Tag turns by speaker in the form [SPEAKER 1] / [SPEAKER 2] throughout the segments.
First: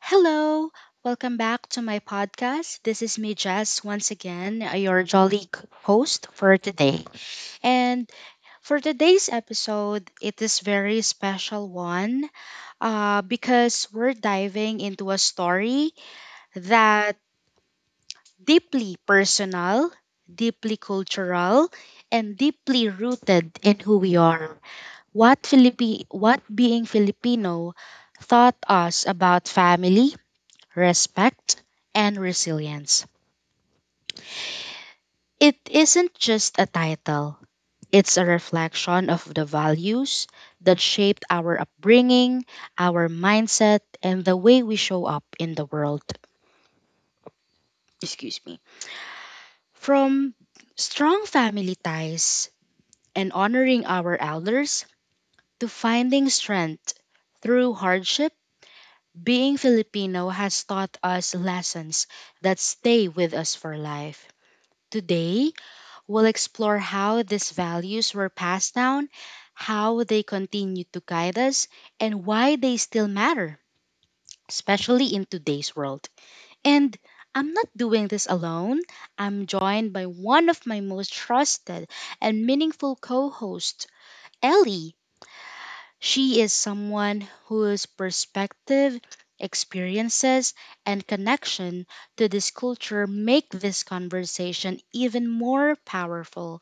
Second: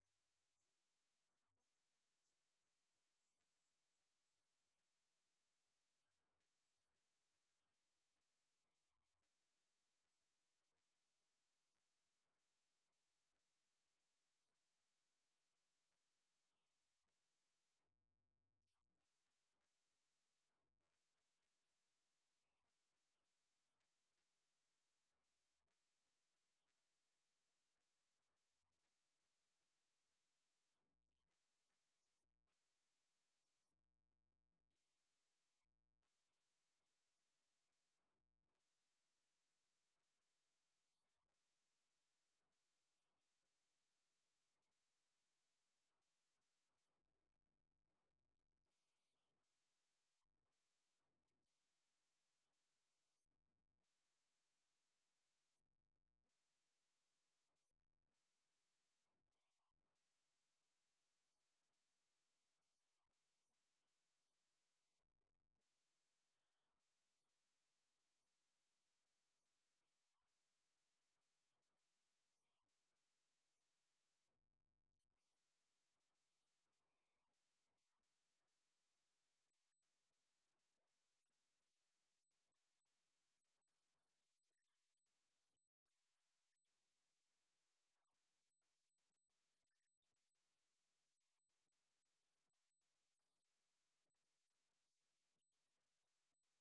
[SPEAKER 1] Hello, welcome back to my podcast. This is me, Jess, once again, your jolly host for today. And for today's episode, it is very special one because we're diving into a story that deeply personal, deeply cultural, and deeply rooted in who we are. What being Filipino taught us about family, respect, and resilience. It isn't just a title, it's a reflection of the values that shaped our upbringing, our mindset, and the way we show up in the world. Excuse me. From strong family ties and honoring our elders to finding strength through hardship, being Filipino has taught us lessons that stay with us for life. Today, we'll explore how these values were passed down, how they continue to guide us, and why they still matter, especially in today's world. And I'm not doing this alone. I'm joined by one of my most trusted and meaningful co hosts, Ellie. She is someone whose perspective, experiences, and connection to this culture make this conversation even more powerful.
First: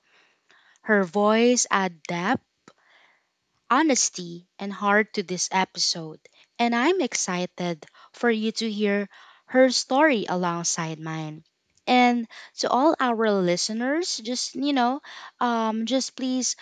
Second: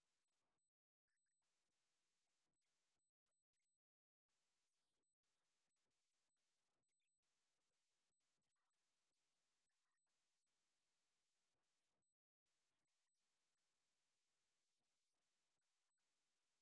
[SPEAKER 1] Her voice add depth, honesty, and heart to this episode, and I'm excited for you to hear her story alongside mine. And to all our listeners, just just please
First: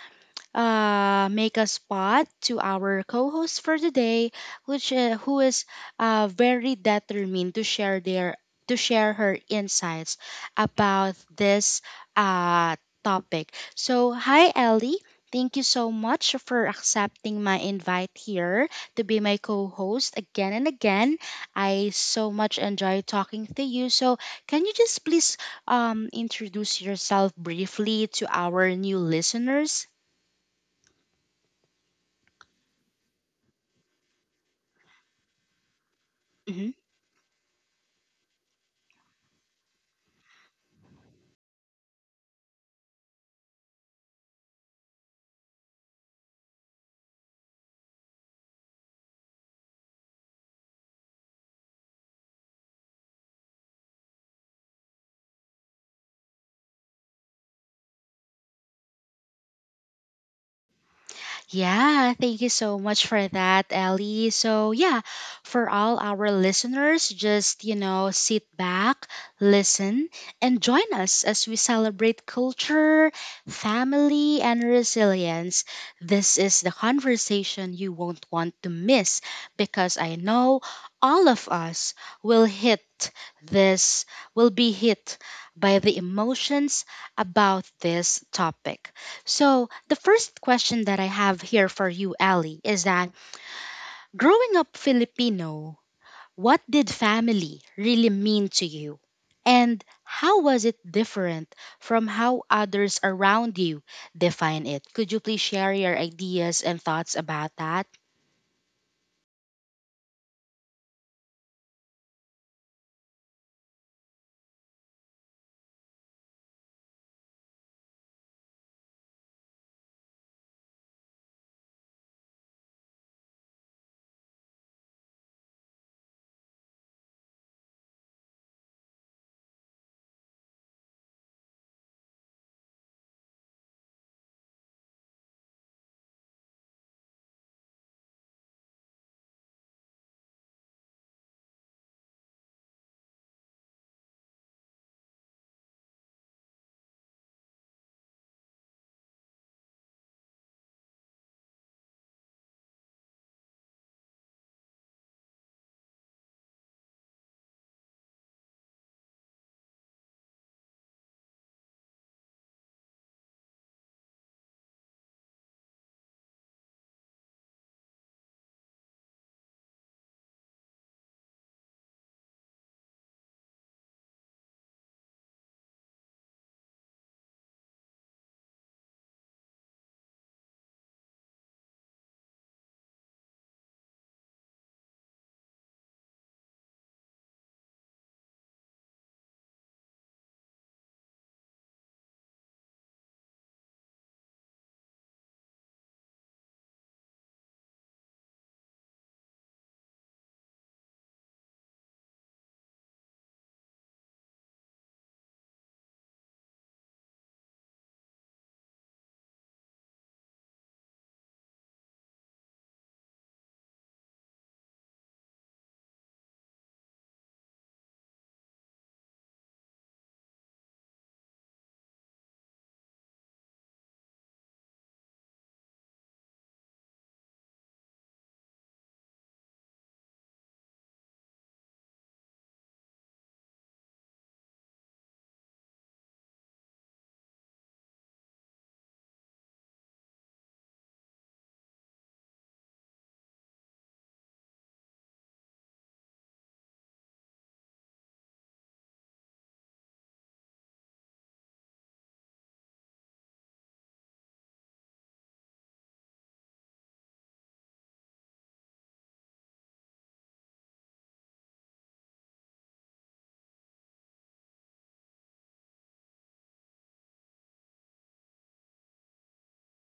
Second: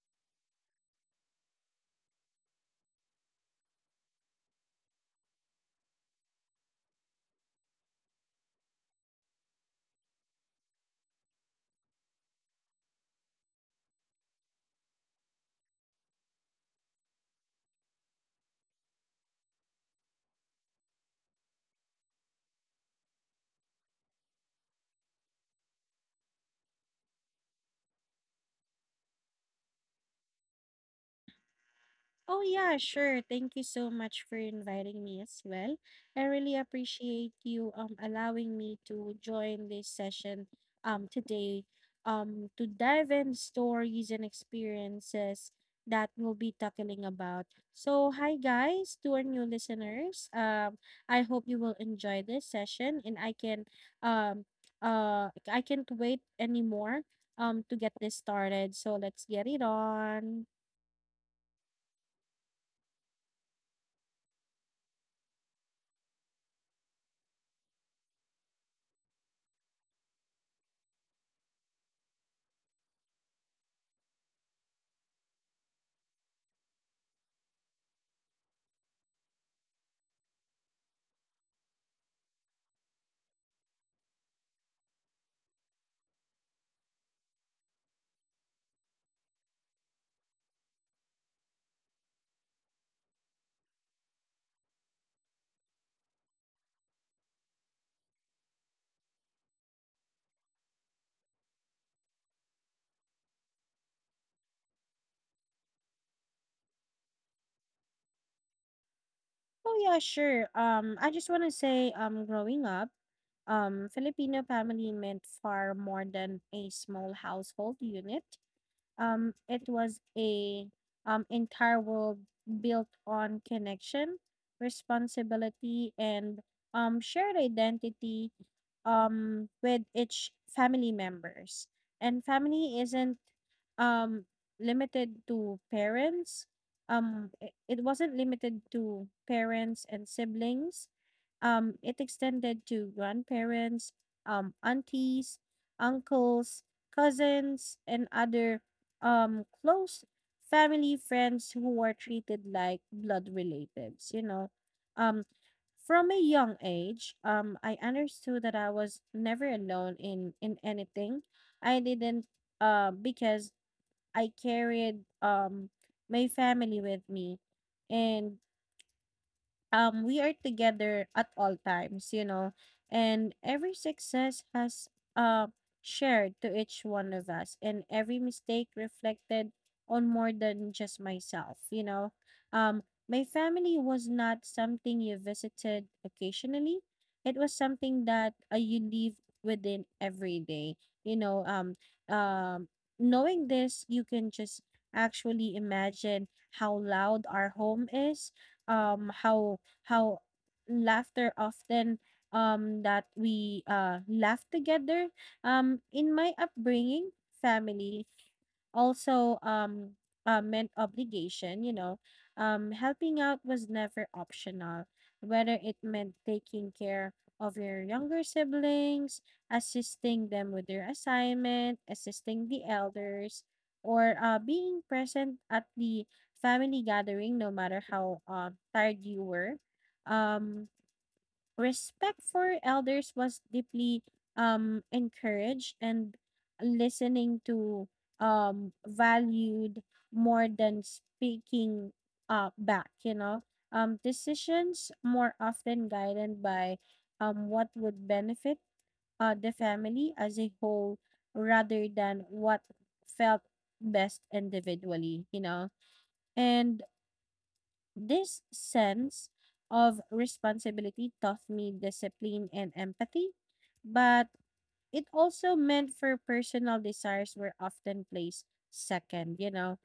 [SPEAKER 1] make a spot to our co-host for the day, which who is very determined to share her insights about this uh, topic. So, hi Ellie. Thank you so much for accepting my invite here to be my co-host again and again. I so much enjoy talking to you. So, can you just please introduce yourself briefly to our new listeners?
[SPEAKER 2] Oh, yeah, sure. Thank you so much for inviting me as well. I really appreciate you allowing me to join this session today to dive in stories and experiences that we'll be tackling about. So, hi guys, to our new listeners. I hope you will enjoy this session and um I can't wait anymore to get this started. So, let's get it on.
[SPEAKER 1] Yeah, thank you so much for that, Ellie. So, yeah, for all our listeners, just, sit back, listen, and join us as we celebrate culture, family, and resilience. This is the conversation you won't want to miss because I know all of us will hit this, will be hit by the emotions about this topic. So, the first question that I have here for you, Ali, is that growing up Filipino, what did family really mean to you? And how was it different from how others around you define it? Could you please share your ideas and thoughts about that?
[SPEAKER 2] Oh, yeah, sure. I just want to say, growing up, Filipino family meant far more than a small household unit. It was a entire world built on connection, responsibility, and shared identity with each family members. And family isn't um, limited to parents. It wasn't limited to parents and siblings. It extended to grandparents, aunties, uncles, cousins, and other close family friends who were treated like blood relatives, you know. Um, from a young age, I understood that I was never alone in anything. I didn't because I carried my family with me, and we are together at all times, you know, and every success has uh shared to each one of us, and every mistake reflected on more than just myself, you know. um my family was not something you visited occasionally. It was something that you live within every day, you know. Um Knowing this, you can just actually imagine how loud our home is, how how laughter often, that we laugh together. In my upbringing, family also meant obligation, you know. Helping out was never optional, whether it meant taking care of your younger siblings, assisting them with their assignment, assisting the elders, or being present at the family gathering no matter how tired you were. um Respect for elders was deeply encouraged, and listening to valued more than speaking back, you know. Decisions more often guided by what would benefit the family as a whole rather than what felt best individually, you know. And this sense of responsibility taught me discipline and empathy, but it also meant for personal desires were often placed second, you know.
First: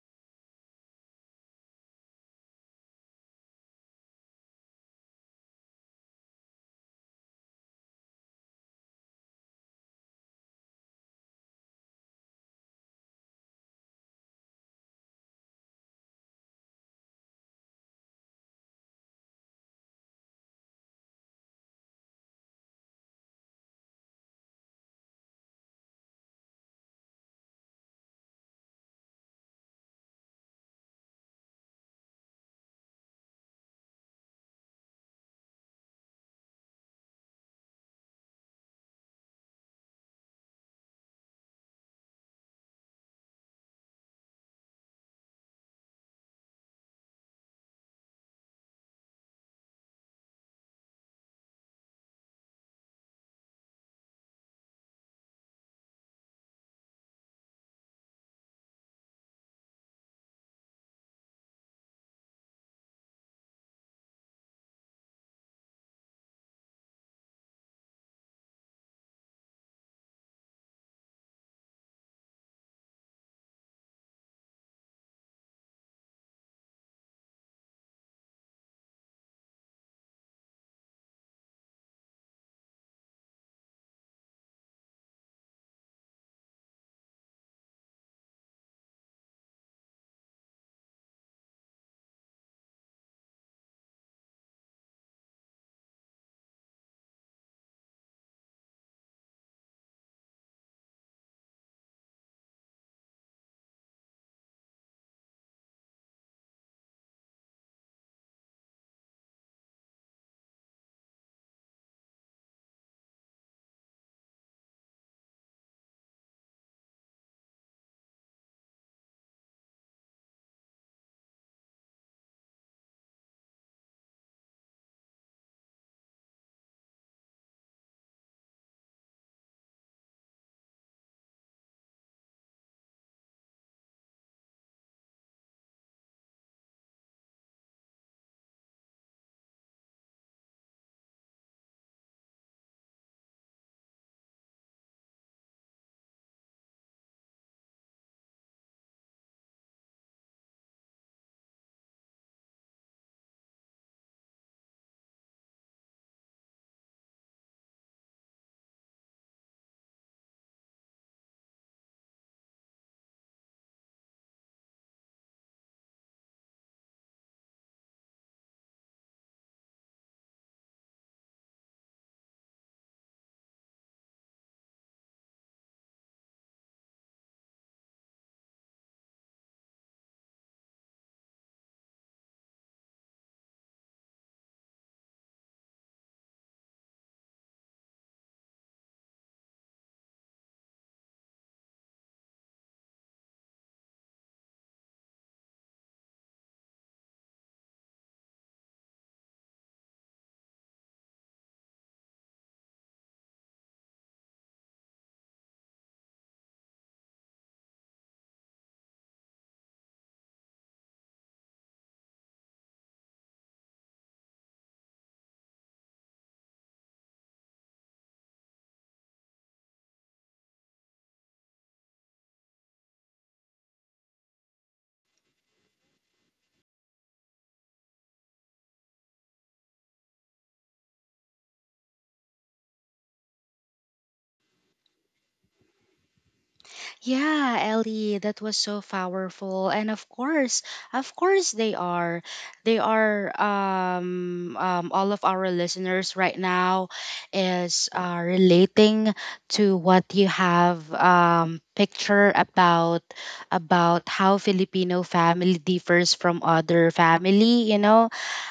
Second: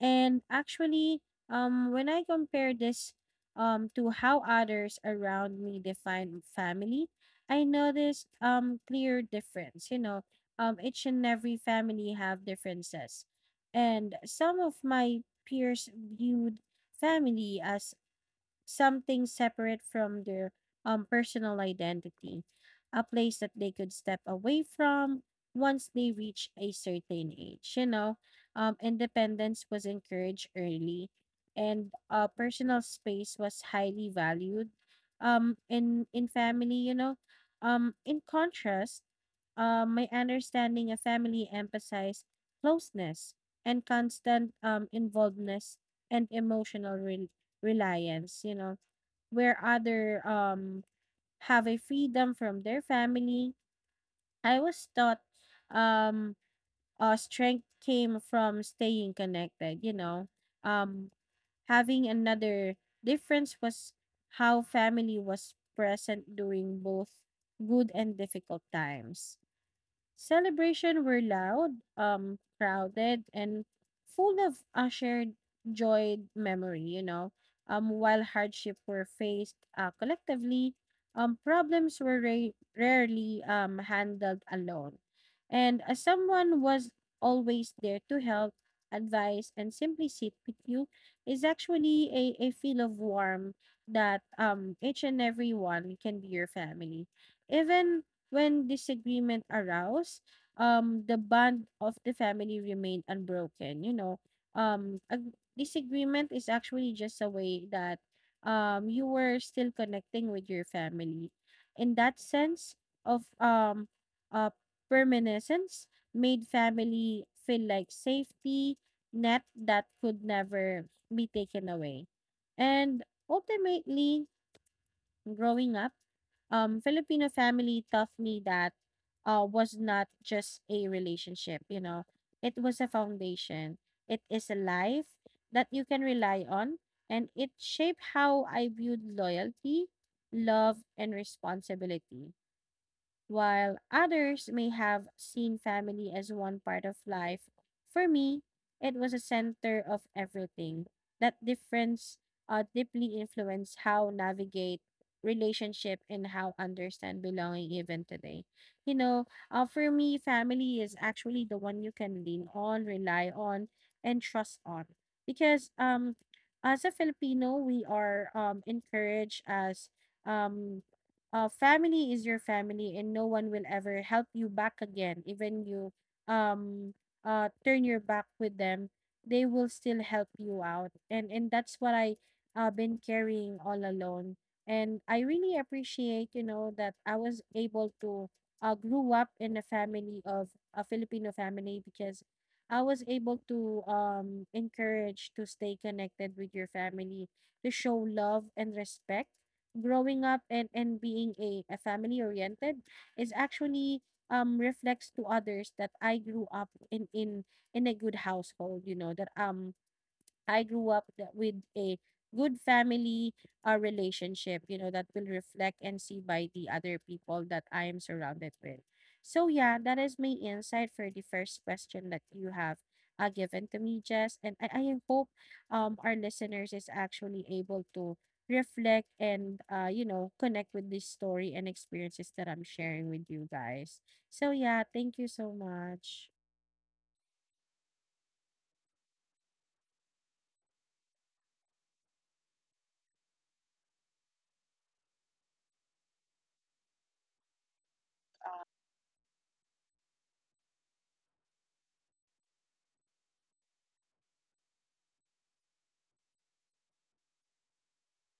[SPEAKER 2] And actually, when I compare this to how others around me define family, I noticed clear difference, you know. Each and every family have differences. And some of my peers viewed family as something separate from their personal identity, a place that they could step away from once they reach a certain age. You know, independence was encouraged early, and personal space was highly valued in family, you know. In contrast, my understanding of family emphasized closeness and constant involvedness and emotional reliance, you know, where other have a freedom from their family. I was taught um strength came from staying connected, you know. Um Having another difference was how family was present during both good and difficult times. Celebration were loud, crowded, and full of a shared joyed memory, you know. While hardship were faced collectively, problems were rarely handled alone. And someone was always there to help, advise, and simply sit with you is actually a feel of warmth that each and every one can be your family. Even when disagreement aroused, the bond of the family remained unbroken. You know, a disagreement is actually just a way that you were still connecting with your family. In that sense of uh, permanence, made family feel like safety net that could never be taken away. And ultimately, growing up, Filipino family taught me that was not just a relationship, you know, it was a foundation. It is a life that you can rely on, and it shaped how I viewed loyalty, love, and responsibility. While others may have seen family as one part of life, for me, it was a center of everything. That difference deeply influenced how navigate relationship and how understand belonging even today. You know, for me, family is actually the one you can lean on, rely on, and trust on. Because as a Filipino, we are encouraged as um family is your family and no one will ever help you back again even you um turn your back with them, they will still help you out, and that's what I been carrying all alone, and I really appreciate, you know, that I was able to grew up in a family of a Filipino family, because I was able to encourage to stay connected with your family, to show love and respect growing up. And being a family oriented is actually reflects to others that I grew up in a good household, you know, that I grew up that with a good family relationship, you know, that will reflect and see by the other people that I am surrounded with. So, yeah, that is my insight for the first question that you have given to me, Jess. And I hope our listeners is actually able to reflect and, you know, connect with this story and experiences that I'm sharing with you guys. So, yeah, thank you so much.
[SPEAKER 1] Yeah, Ellie, that was so powerful. And of course they are. They are all of our listeners right now is relating to what you have picture about how Filipino family differs from other family, you know,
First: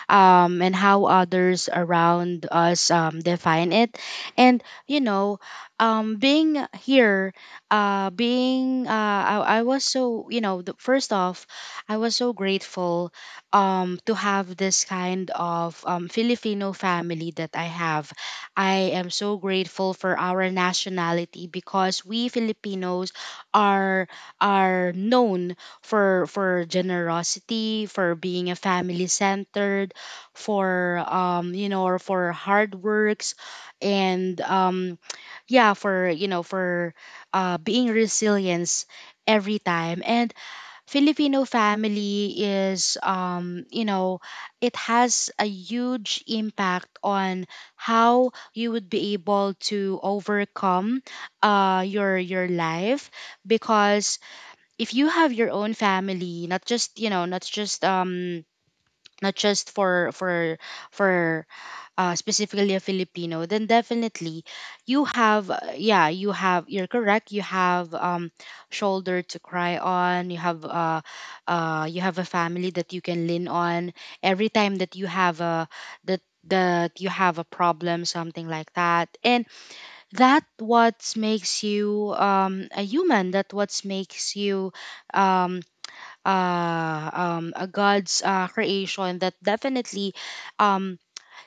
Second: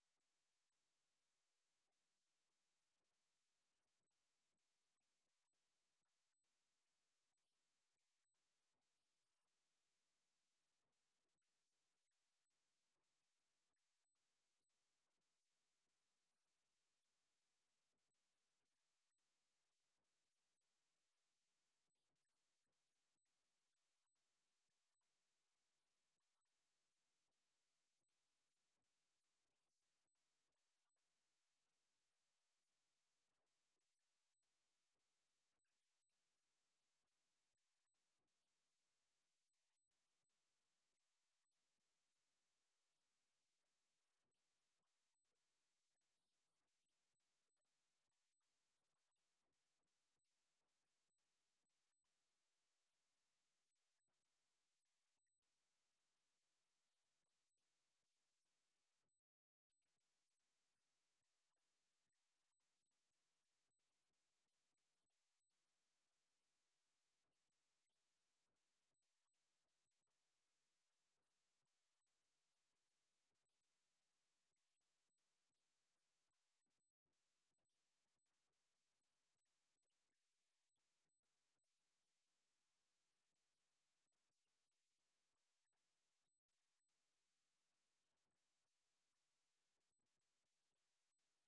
[SPEAKER 1] um and how others around us define it. And being here being I was so first off I was so grateful to have this kind of Filipino family that I have. I am so grateful for our nationality because we Filipinos are are known for generosity, for being a family centered, for or for hard works, and yeah, for for being resilience every time. And Filipino family is, it has a huge impact on how you would be able to overcome your life because if you have your own family, not just not just not just for specifically a Filipino, then definitely you have, yeah, you're correct. You have shoulder to cry on. You have a family that you can lean on every time that that you have a problem, something like that. And that what makes you a human. That what makes you, um, a God's creation. That definitely, um,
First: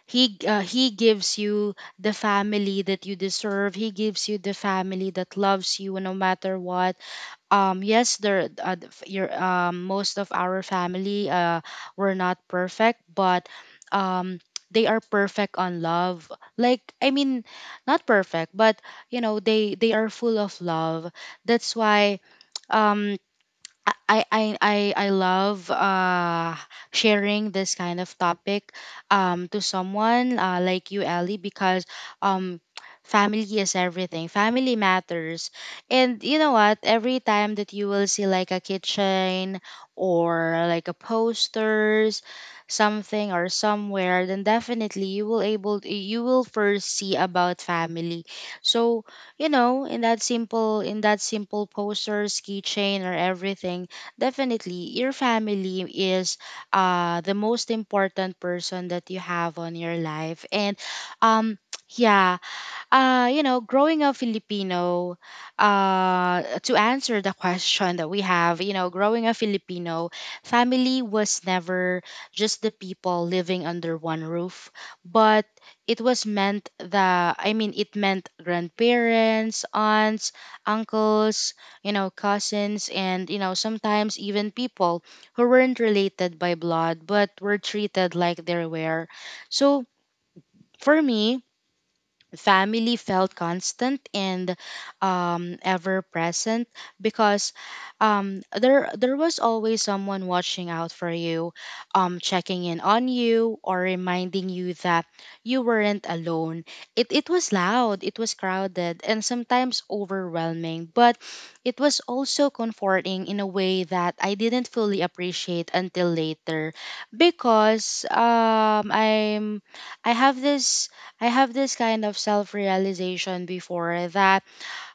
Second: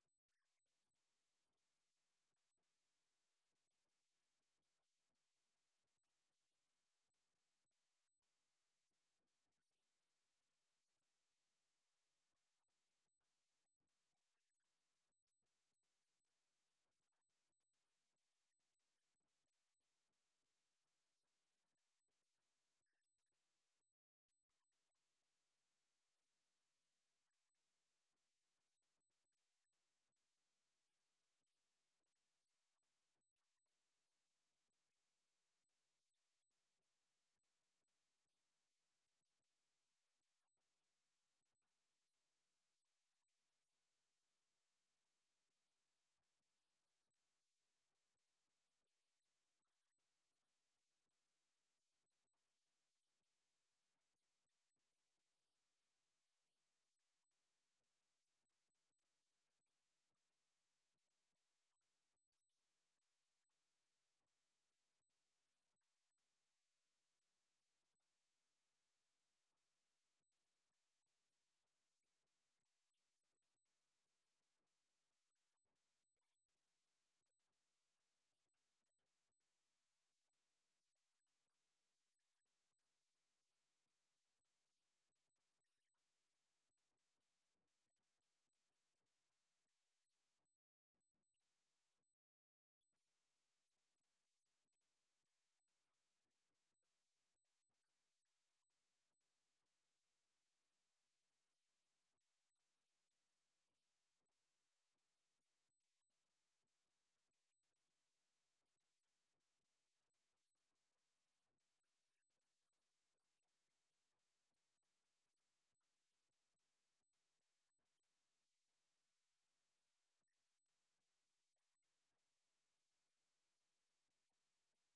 [SPEAKER 1] he gives you the family that you deserve. He gives you the family that loves you no matter what. Yes, there the f- your most of our family were not perfect, but um they are perfect on love. Like, I mean, not perfect, but they are full of love. That's why, um I love sharing this kind of topic to someone like you, Ellie, because um family is everything. Family matters. And you know what? Every time that you will see like a kitchen or like a posters something or somewhere, then definitely you will first see about family. So, in that simple poster's keychain or everything, definitely your family is the most important person that you have on your life. And um yeah, growing up Filipino, to answer the question that we have, growing up Filipino, family was never just the people living under one roof, but it was meant the, I mean, it meant grandparents, aunts, uncles, cousins, and, sometimes even people who weren't related by blood, but were treated like they were. So, for me, family felt constant and, ever present because, there was always someone watching out for you, checking in on you or reminding you that you weren't alone. It was loud, it was crowded, and sometimes overwhelming, but it was also comforting in a way that I didn't fully appreciate until later, because I have this I have this kind of self realization before that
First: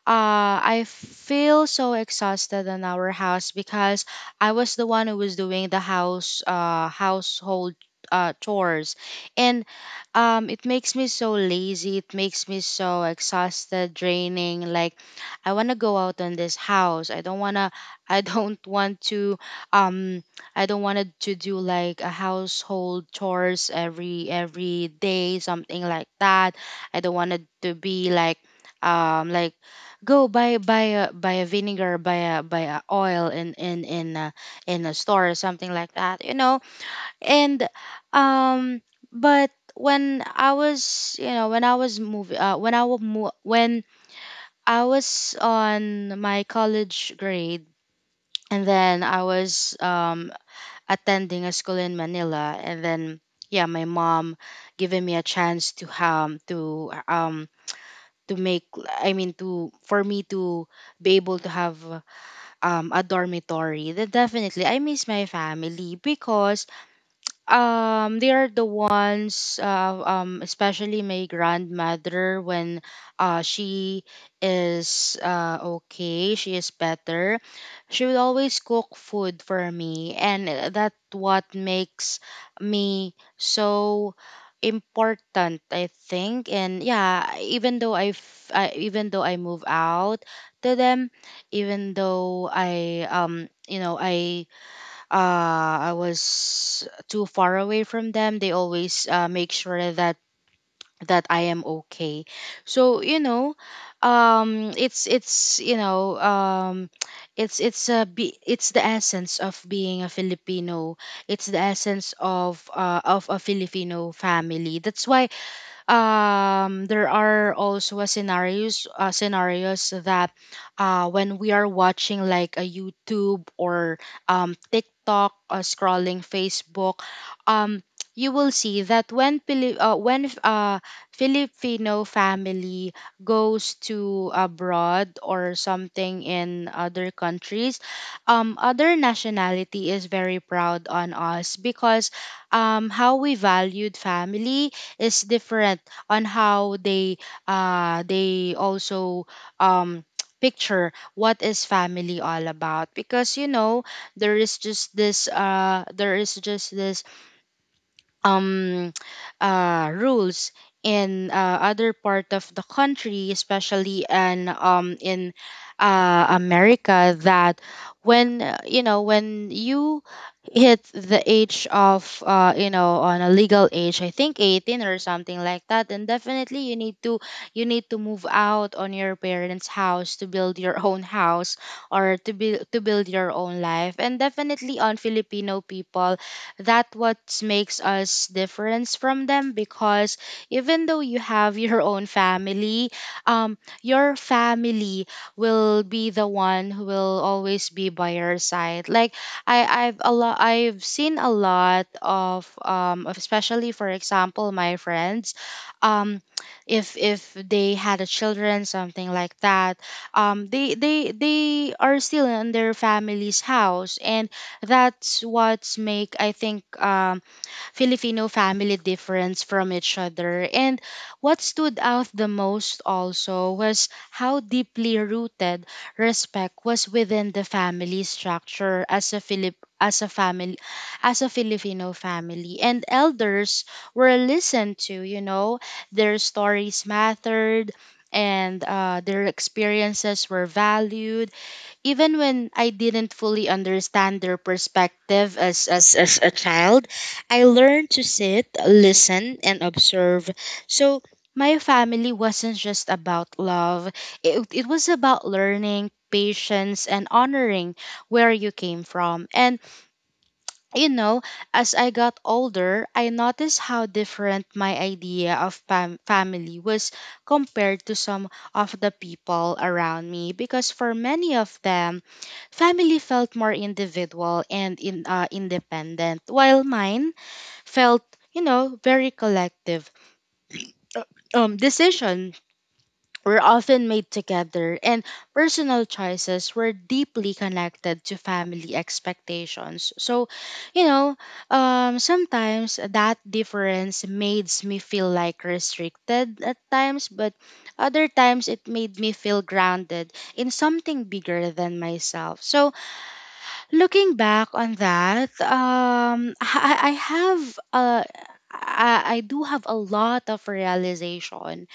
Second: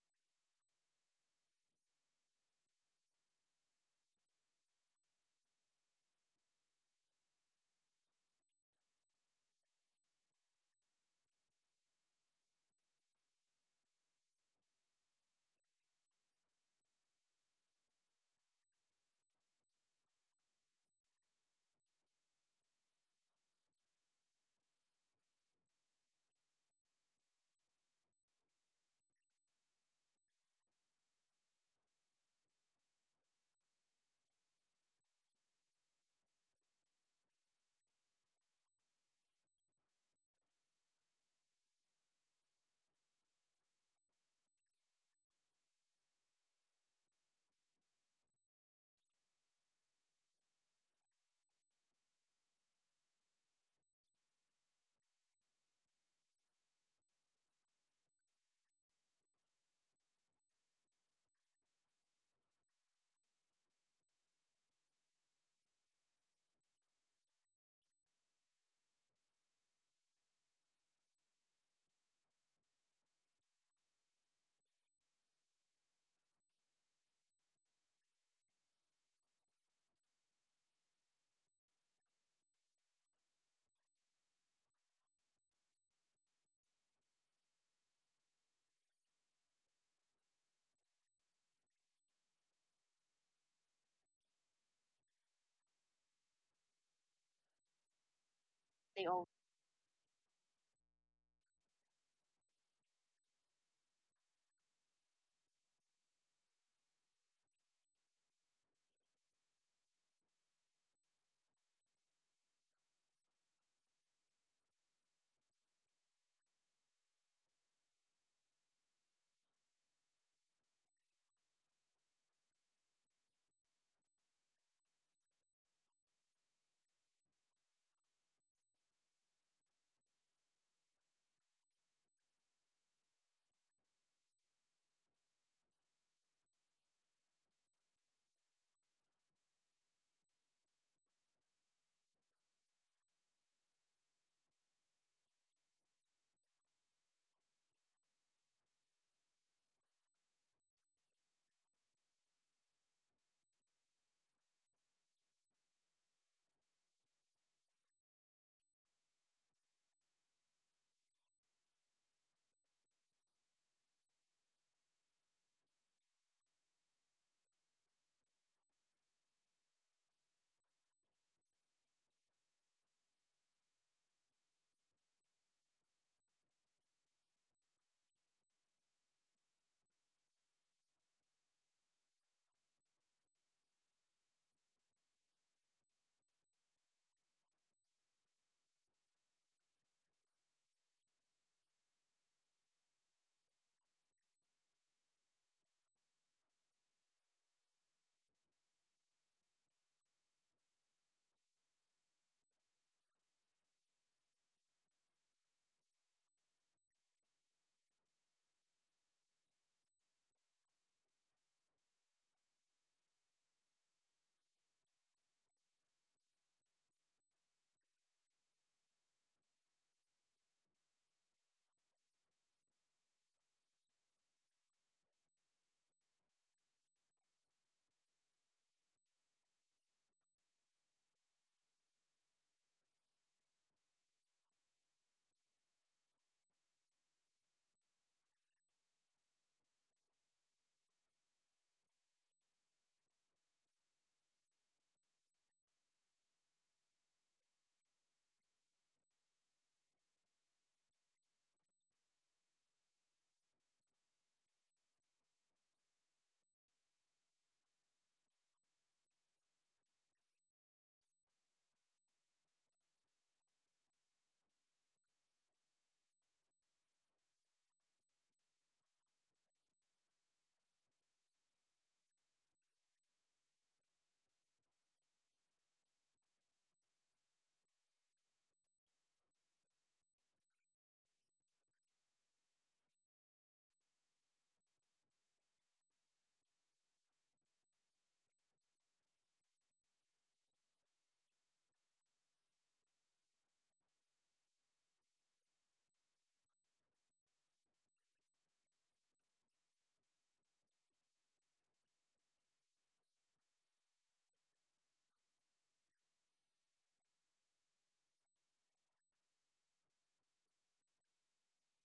[SPEAKER 1] I feel so exhausted in our house because I was the one who was doing the household chores, and it makes me so lazy. It makes me so exhausted, draining. Like I want to go out in this house. I don't wanna. I don't want to. Um, I don't want to do like a household chores every day, something like that. I don't want it to be like go buy buy a buy a vinegar, buy a buy a oil in a store or something like that, and um but when I was you know when I was moving when I was mo- when I was on my college grade, and then I was attending a school in Manila, and then yeah, my mom giving me a chance to make, I mean, to for me to be able to have, a dormitory, then definitely I miss my family because they are the ones, especially my grandmother. When she is, she is better, she would always cook food for me, and that what makes me so important, I think. And yeah, even though I move out to them, even though I you know I was too far away from them, they
[SPEAKER 2] The
[SPEAKER 1] always
[SPEAKER 2] old
[SPEAKER 1] make sure that I am okay. So, it's it's the essence of being a Filipino. It's the essence of a Filipino family. That's why, there are also a scenarios, scenarios that, when we are watching like a YouTube or TikTok, scrolling Facebook, um, you will see that when Filipino family goes to abroad or something in other countries, other nationality is very proud on us because, how we valued family is different on how they also um picture what is family all about. Because there is just this there is just this um, rules in other part of the country, especially and in America, that when when you hit the age of you know on a legal age, I think 18 or something like that, then definitely you need to move out on your parents' house to build your own house, or to build your own life, and definitely on Filipino people, that what makes us difference from them, because even though you have your own family, your family will be the one who will always be by your side. Like I've seen a lot of, especially for example, my friends. um if they had a children, something like that, they are still in their family's house. And that's what's make, I think, Filipino family difference from each other. And what stood out the most also was how deeply rooted respect was within the family structure. As a Filip as a family as a Filipino family, and elders were listened to, their stories mattered, and their experiences were valued, even when I didn't fully understand their perspective. As, a child, I learned to sit, listen, and observe. So, my family wasn't just about love, it was about learning, patience, and honoring where you came from. And you know, as I got older, I noticed how different my idea of family was compared to some of the people around me. Because for many of them, family felt more individual and independent, while mine felt very collective. Uh, Decision were often made together, and personal choices were deeply connected to family expectations. So, you know, sometimes that difference made me feel like restricted at times, but other times it made me feel grounded in something bigger than myself. So, looking back on that, Uh, I do have a lot of realization.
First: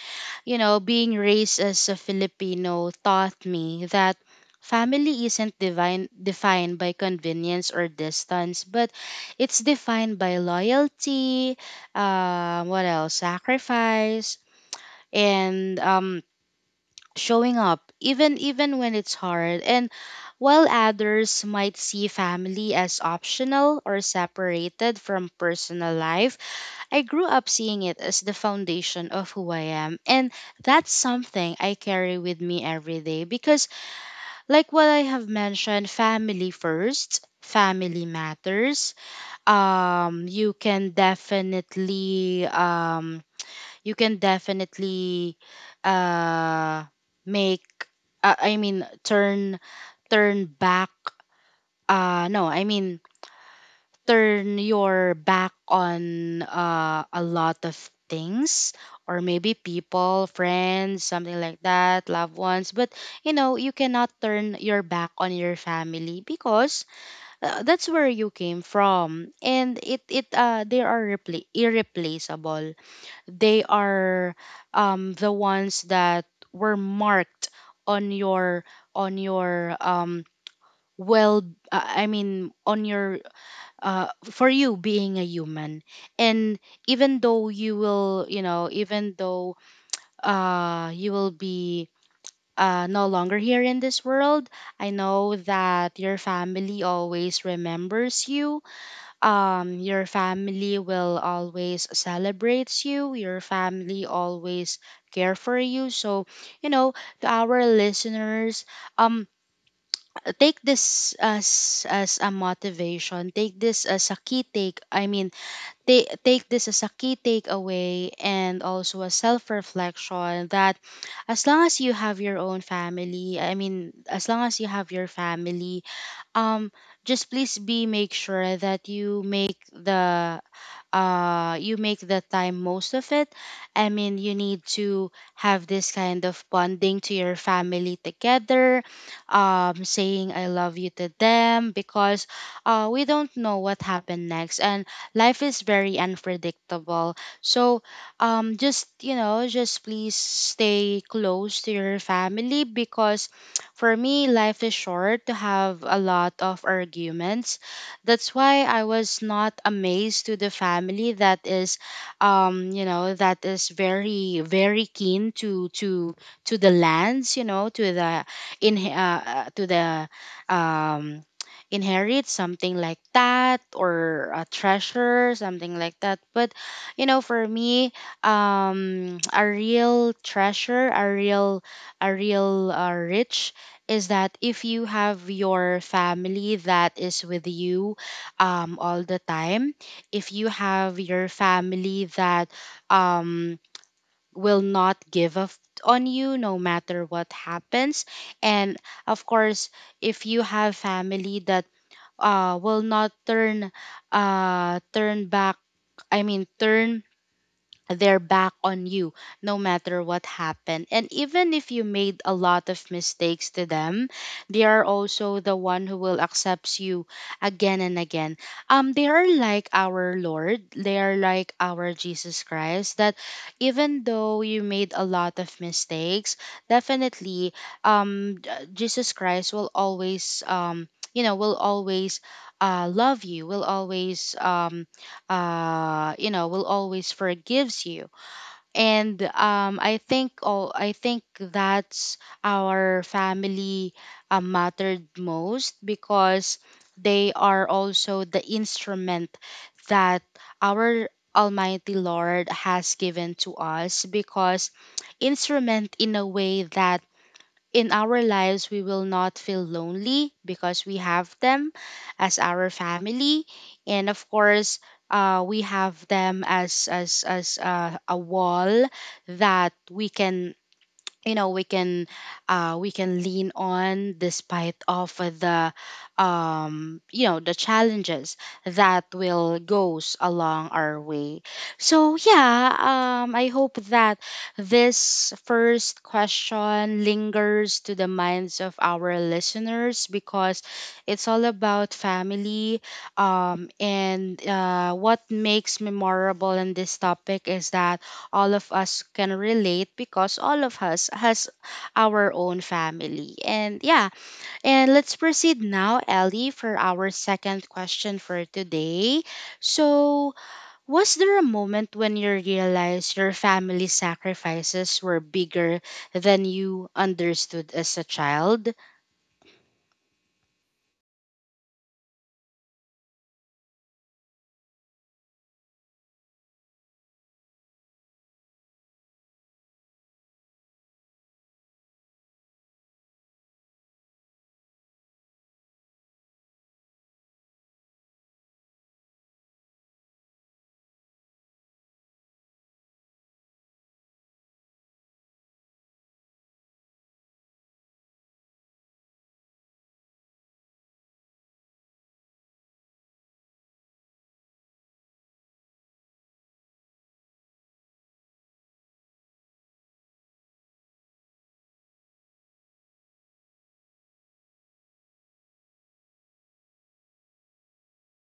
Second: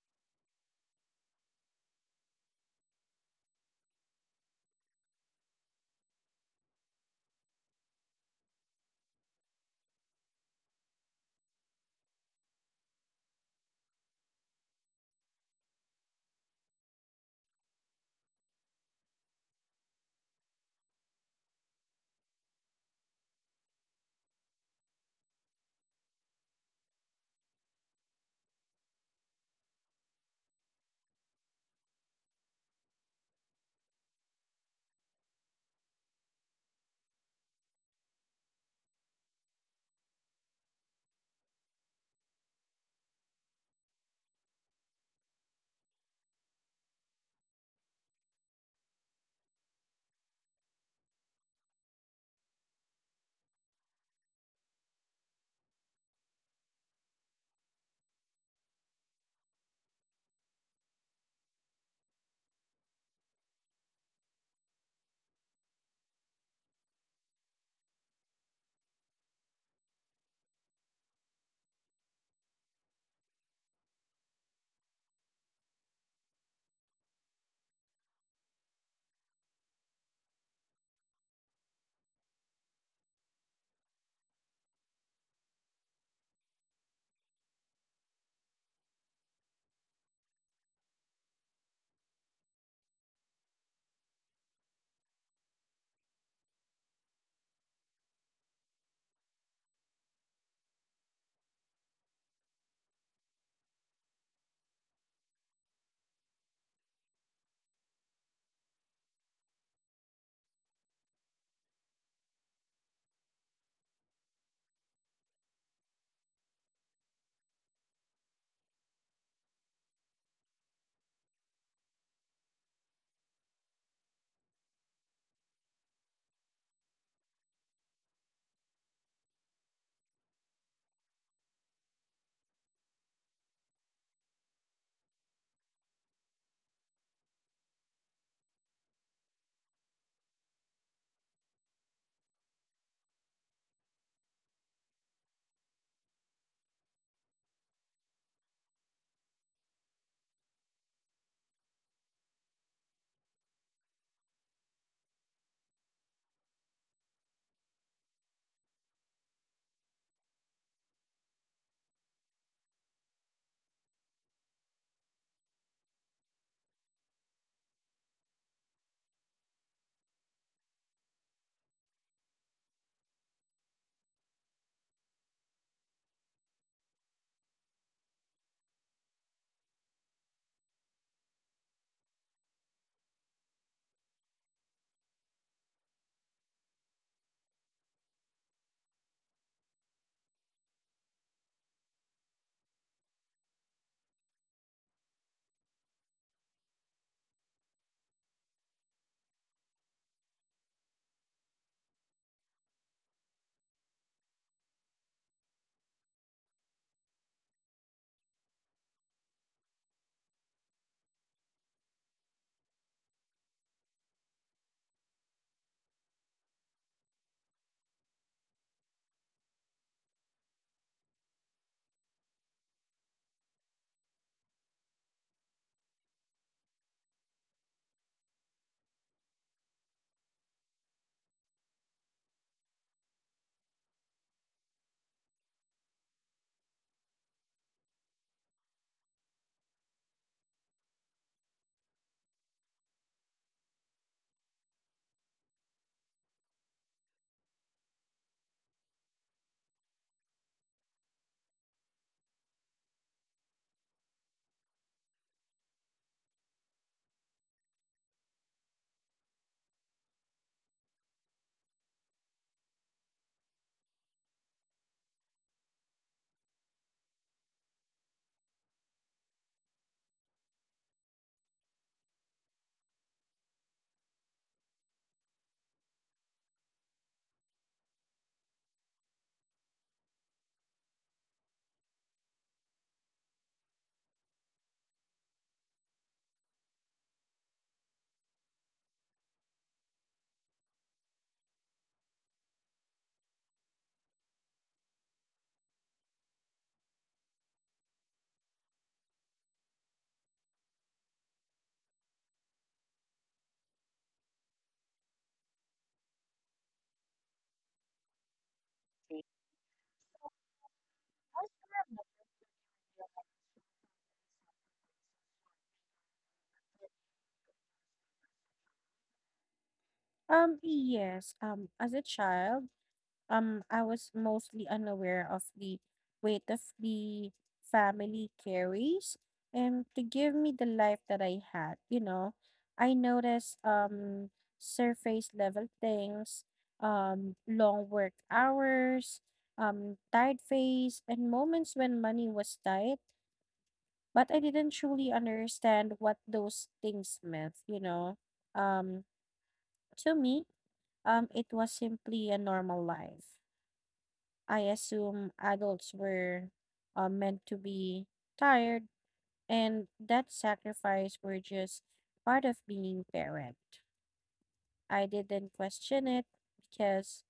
[SPEAKER 1] You know, being raised as a Filipino taught me that family isn't divine, defined by convenience or distance, but it's defined by loyalty, what else? Sacrifice and showing up, even when it's hard. And while others might see family as optional or separated from personal life, I grew up seeing it as the foundation of who I am, and that's something I carry with me every day because, like what I have mentioned, family first, family matters. You can definitely, you can definitely, uh, make, turn turn back. No, I mean turn your back on a lot of things, or maybe people, friends, something like that, loved ones. But you know, you cannot turn your back on your family because that's where you came from. And it they are irreplaceable. They are the ones that were marked on your on your um well on your, for you being a human. And even though you will you know even though you will be no longer here in this world, I know that your family always remembers you. Your family will always celebrates you, your family always care for you. So you know, to our listeners, um take this as a motivation, take this as a key, take I mean they take this as a key takeaway, and also a self-reflection, that as long as you have your own family I mean as long as you have your family, um just please be make sure that you make the time most of it. I mean, you need to have this kind of bonding to your family together, saying I love you to them. Because we don't know what happened next, and life is very unpredictable. So just, you know, just please stay close to your family, because for me, life is short to have a lot of arguments. That's why I was not amazed to the family that is, that is very, very keen to the lands, you know, to the in to the, um inherit something like that, or a treasure, something like that. But you know, for me, a real treasure, a real rich is that if you have your family that is with you all the time, if you have your family that um, will not give up on you no matter what happens, and of course, if you have family that will not turn turn back, I mean, turn they're back on you no matter what happened, and even if you made a lot of mistakes to them, they are also the one who will accept you again and again. They are like our Lord, they are like our Jesus Christ, that even though you made a lot of mistakes, definitely, Jesus Christ will always will always love you, will always will always forgives you. And I think all I think that's our family mattered most, because they are also the instrument that our almighty Lord has given to us. Because instrument in a way that in our lives, we will not feel lonely because we have them as our family. And of course, we have them as a wall that we can, you know, we can, we can lean on, despite of the the challenges that will goes along our way. So yeah, I hope that this first question lingers to the minds of our listeners, because it's all about family. And What makes memorable in this topic is that all of us can relate, because all of us has our own family. And yeah, and let's proceed now, Ellie, for our second question for today.
[SPEAKER 2] thing.
[SPEAKER 1] So, was there a moment when you realized your family sacrifices were bigger than you understood as a child?
[SPEAKER 2] Yes. As a child, I was mostly unaware of the weight of the family carries and to give me the life that I had, you know. I noticed surface level things, long work hours, tired face, and moments when money was tight, but I didn't truly understand what those things meant, you know. Um, to me it was simply a normal life. I assume adults were meant to be tired, and that sacrifice were just part of being parent. I didn't question it because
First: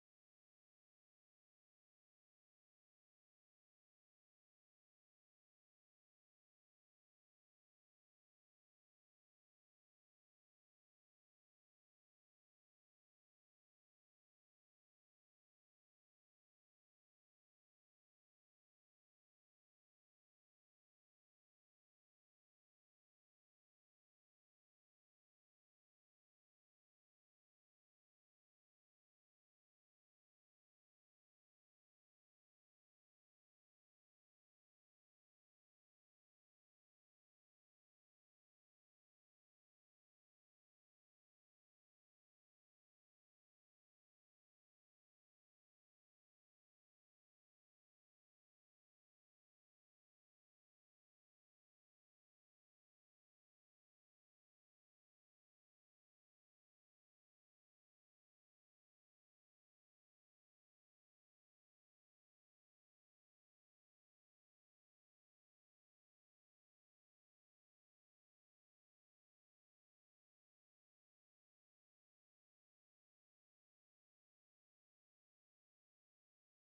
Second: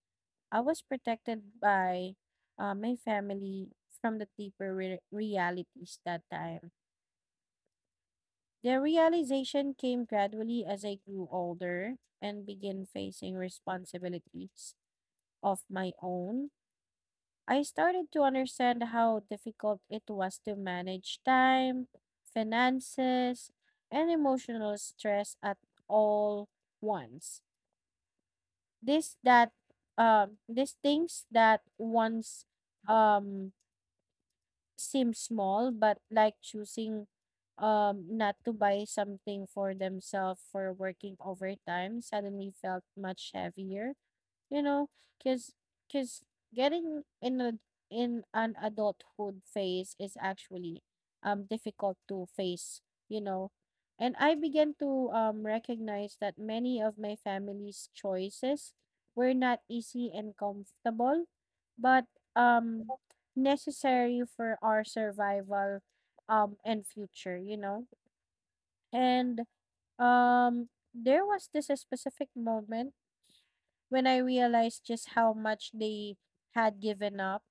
[SPEAKER 2] I was protected by my family from the deeper realities that time. The realization came gradually. As I grew older and began facing responsibilities of my own, I started to understand how difficult it was to manage time, finances, and emotional stress at all once. This that These things that once um seem small, but like choosing not to buy something for themselves for working overtime suddenly felt much heavier, you know, because because getting in a in an adulthood phase is actually difficult to face, you know. And I began to recognize that many of my family's choices were not easy and comfortable, but um necessary for our survival and future, you know. And um there was this a specific moment when I realized just how much they had given up,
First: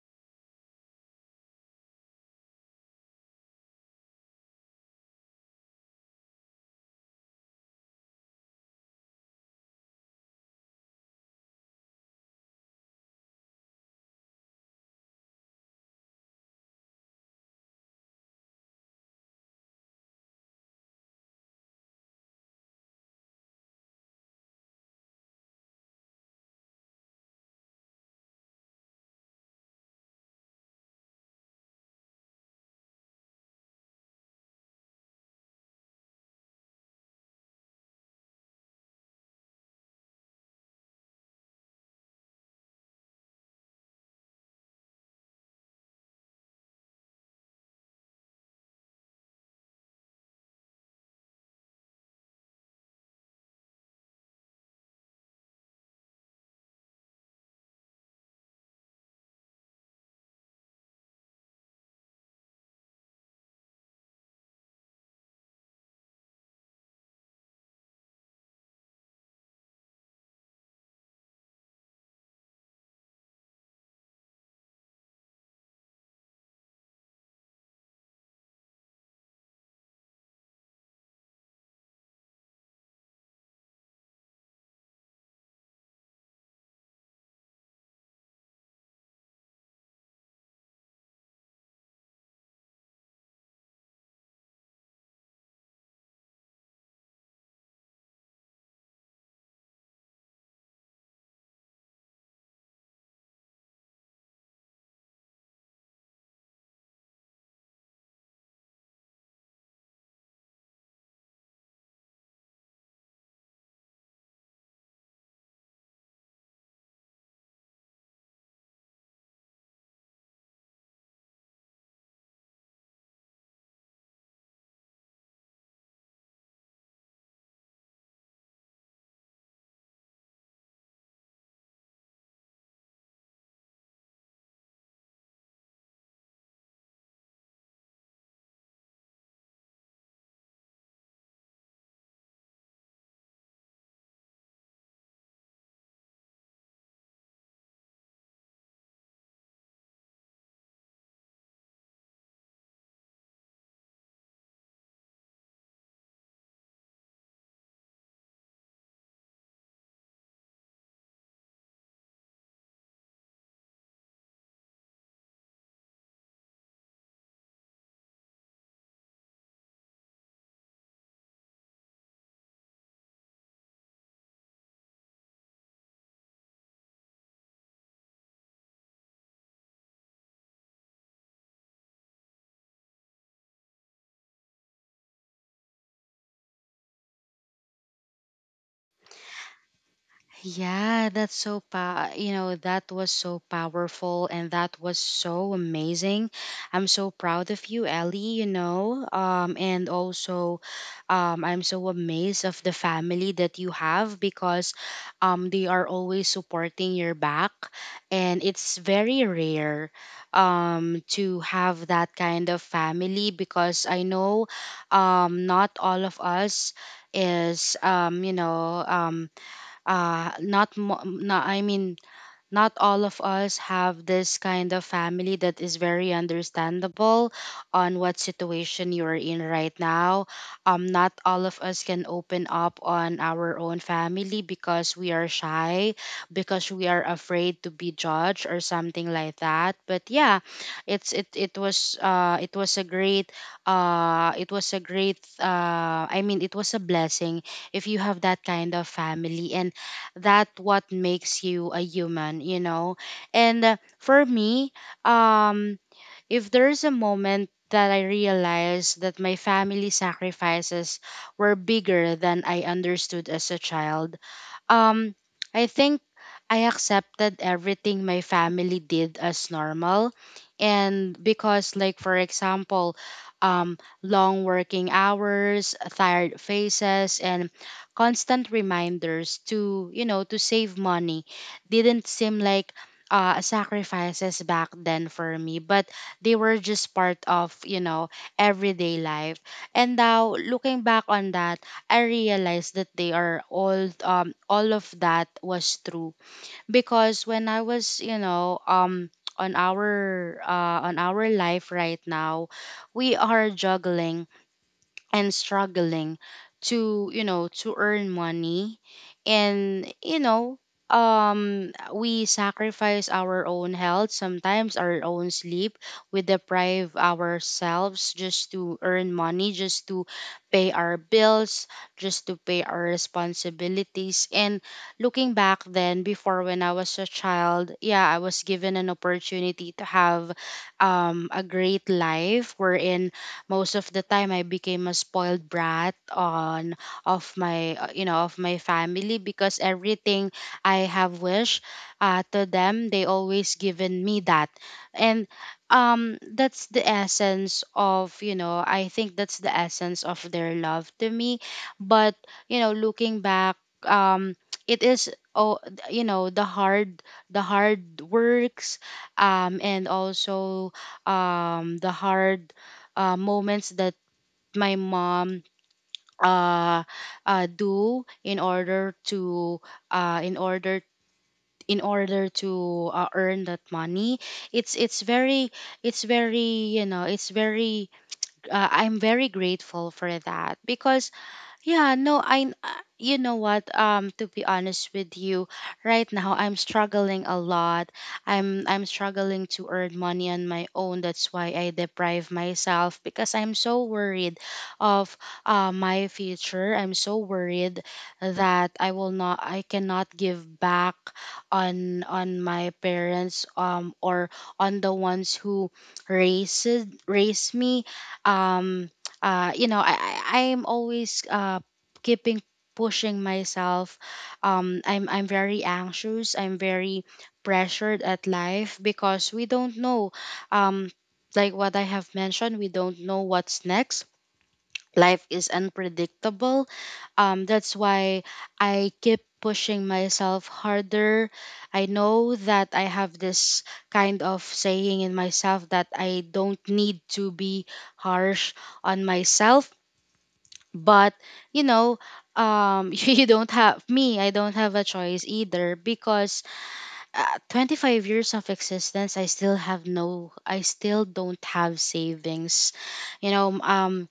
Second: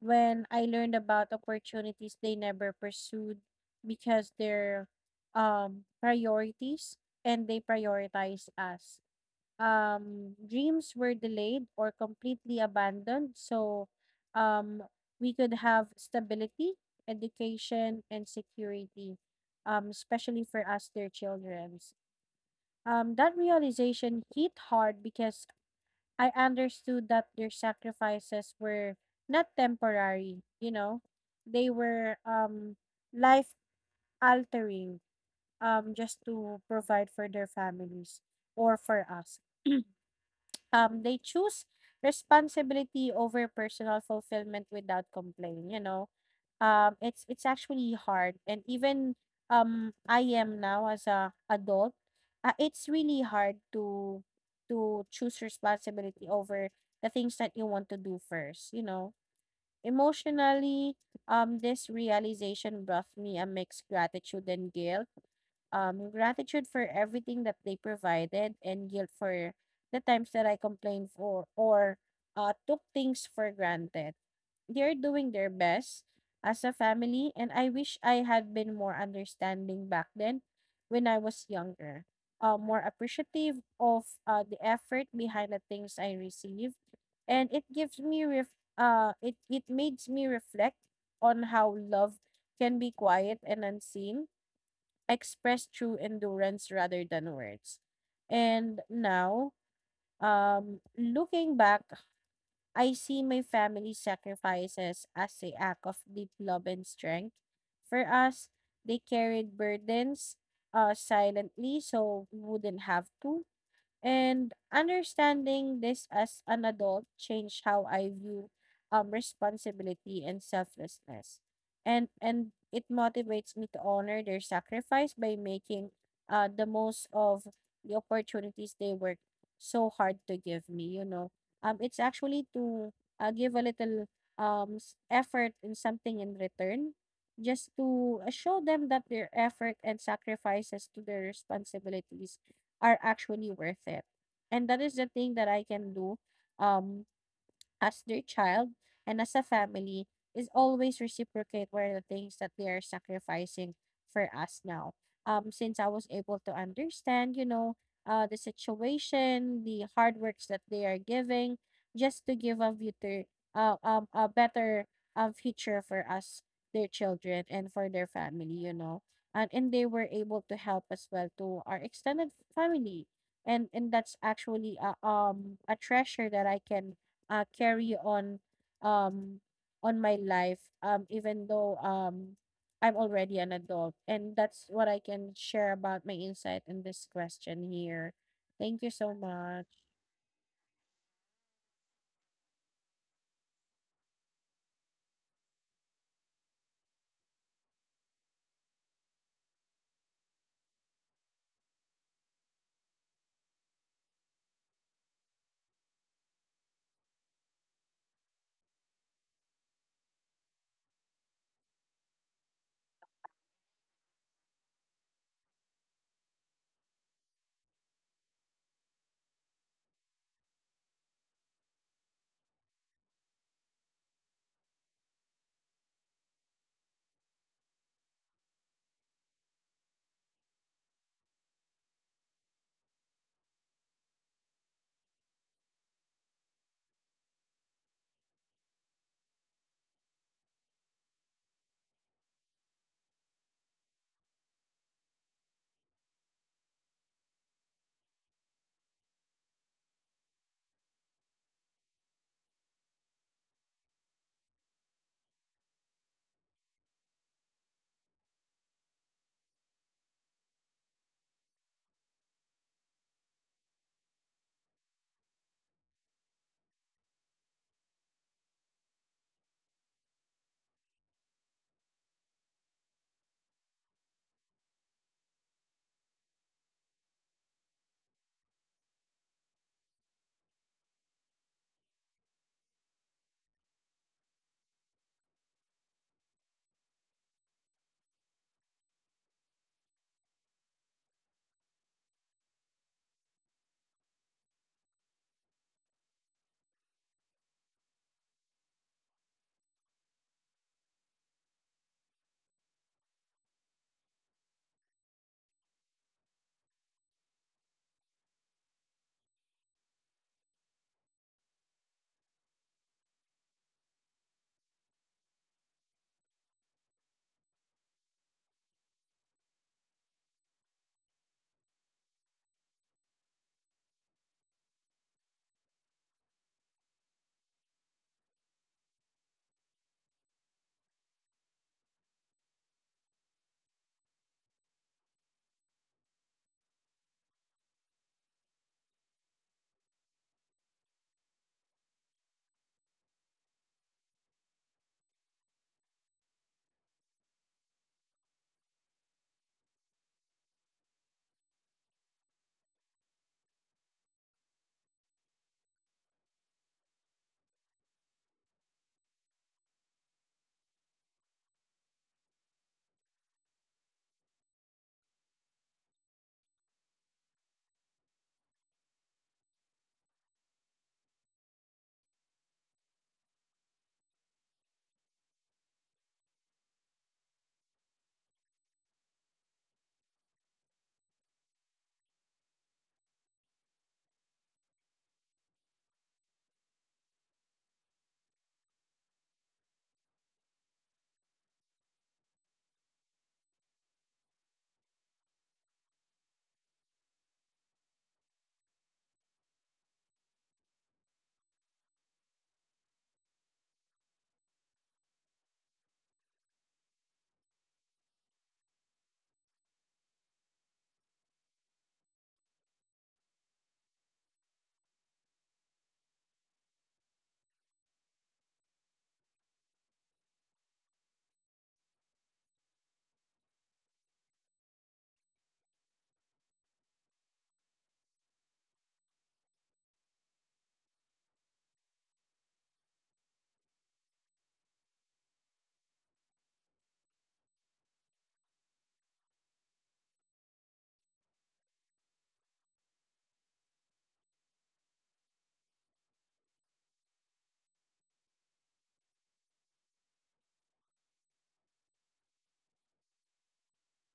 [SPEAKER 2] when I learned about opportunities they never pursued because their priorities and they prioritized us. Dreams were delayed or completely abandoned so um we could have stability, education, and security, especially for us, their children. That realization hit hard because I understood that their sacrifices were not temporary, you know. They were life altering just to provide for their families or for us. They choose responsibility over personal fulfillment without complaint, you know. It's actually hard, and even I am now as a adult, it's really hard to choose responsibility over the things that you want to do first, you know. Emotionally, this realization brought me a mixed gratitude and guilt, gratitude for everything that they provided and guilt for the times that I complained for or took things for granted. They're doing their best as a family, and I wish I had been more understanding back then when I was younger. More appreciative of the effort behind the things I received, and it makes me reflect on how love can be quiet and unseen, expressed through endurance rather than words. And now, looking back, I see my family sacrifices as a act of deep love and strength. For us, they carried burdens silently so we wouldn't have to. And understanding this as an adult changed how I view responsibility and selflessness. And it motivates me to honor their sacrifice by making the most of the opportunities they work so hard to give me, you know. It's actually to give a little effort in something in return, just to show them that their effort and sacrifices to their responsibilities are actually worth it. And that is the thing that I can do um as their child, and as a family is always reciprocate were the things that they are sacrificing for us now. Since I was able to understand, the situation, the hard works that they are giving, just to give a a better future for us, their children, and for their family, you know. And they were able to help as well to our extended family. And that's actually a treasure that I can carry um on my life even though. I'm already an adult, and that's what I can share about my insight in this question here. Thank you so much.
[SPEAKER 1] Yeah, that's so pa you know, that was so powerful and that was so amazing. I'm so proud of you, Ellie, you know. And also, I'm so amazed of the family that you have, because they are always supporting your back, and it's very rare to have that kind of family. Because I know not all of us is you know not mo- not I mean not all of us have this kind of family that is very understandable on what situation you're in right now. Not all of us can open up on our own family, because we are shy, because we are afraid to be judged or something like that. But yeah, it was a great it was a great I mean it was a blessing if you have that kind of family, and that what makes you a human, you know. And for me, um if there's a moment that I realized that my family sacrifices were bigger than I understood as a child, um, I think I accepted everything my family did as normal. And because, like, for example, long working hours, tired faces, and constant reminders to, you know, to save money didn't seem like sacrifices back then for me, but they were just part of, you know, everyday life. And now, looking back on that, I realized that they are all of that was true. Because when I was, on our on our life right now, we are juggling and struggling to, you know, to earn money. And you know, we sacrifice our own health, sometimes our own sleep. We deprive ourselves just to earn money, just to pay our bills, just to pay our responsibilities. And looking back then before, when I was a child, yeah, I was given an opportunity to have a great life, wherein most of the time I became a spoiled brat on of my, of my family, because everything I have wished to them, they always given me that. And that's the essence of, I think that's the essence of their love to me. But you know, looking back, um it is oh you know, the hard, the hard works, and also the hard moments that my mom uh, do in order to, uh, in order in order to earn that money. It's very, it's very, you know, it's very, I'm very grateful for that. Because yeah, no, I you know what, to be honest with you, right now I'm struggling a lot. I'm struggling to earn money on my own. That's why I deprive myself, because I'm so worried of my future. I'm so worried that I will not I cannot give back on my parents, or on the ones who raised raised me. Um you know, I'm always keeping pushing myself. I'm very anxious. I'm very pressured at life, because we don't know. Um, like what I have mentioned, we don't know what's next. Life is unpredictable. That's why I keep pushing myself harder. I know that I have this kind of saying in myself that I don't need to be harsh on myself, but you know you don't have me I don't have a choice either because 25 years of existence, I still don't have savings. you know um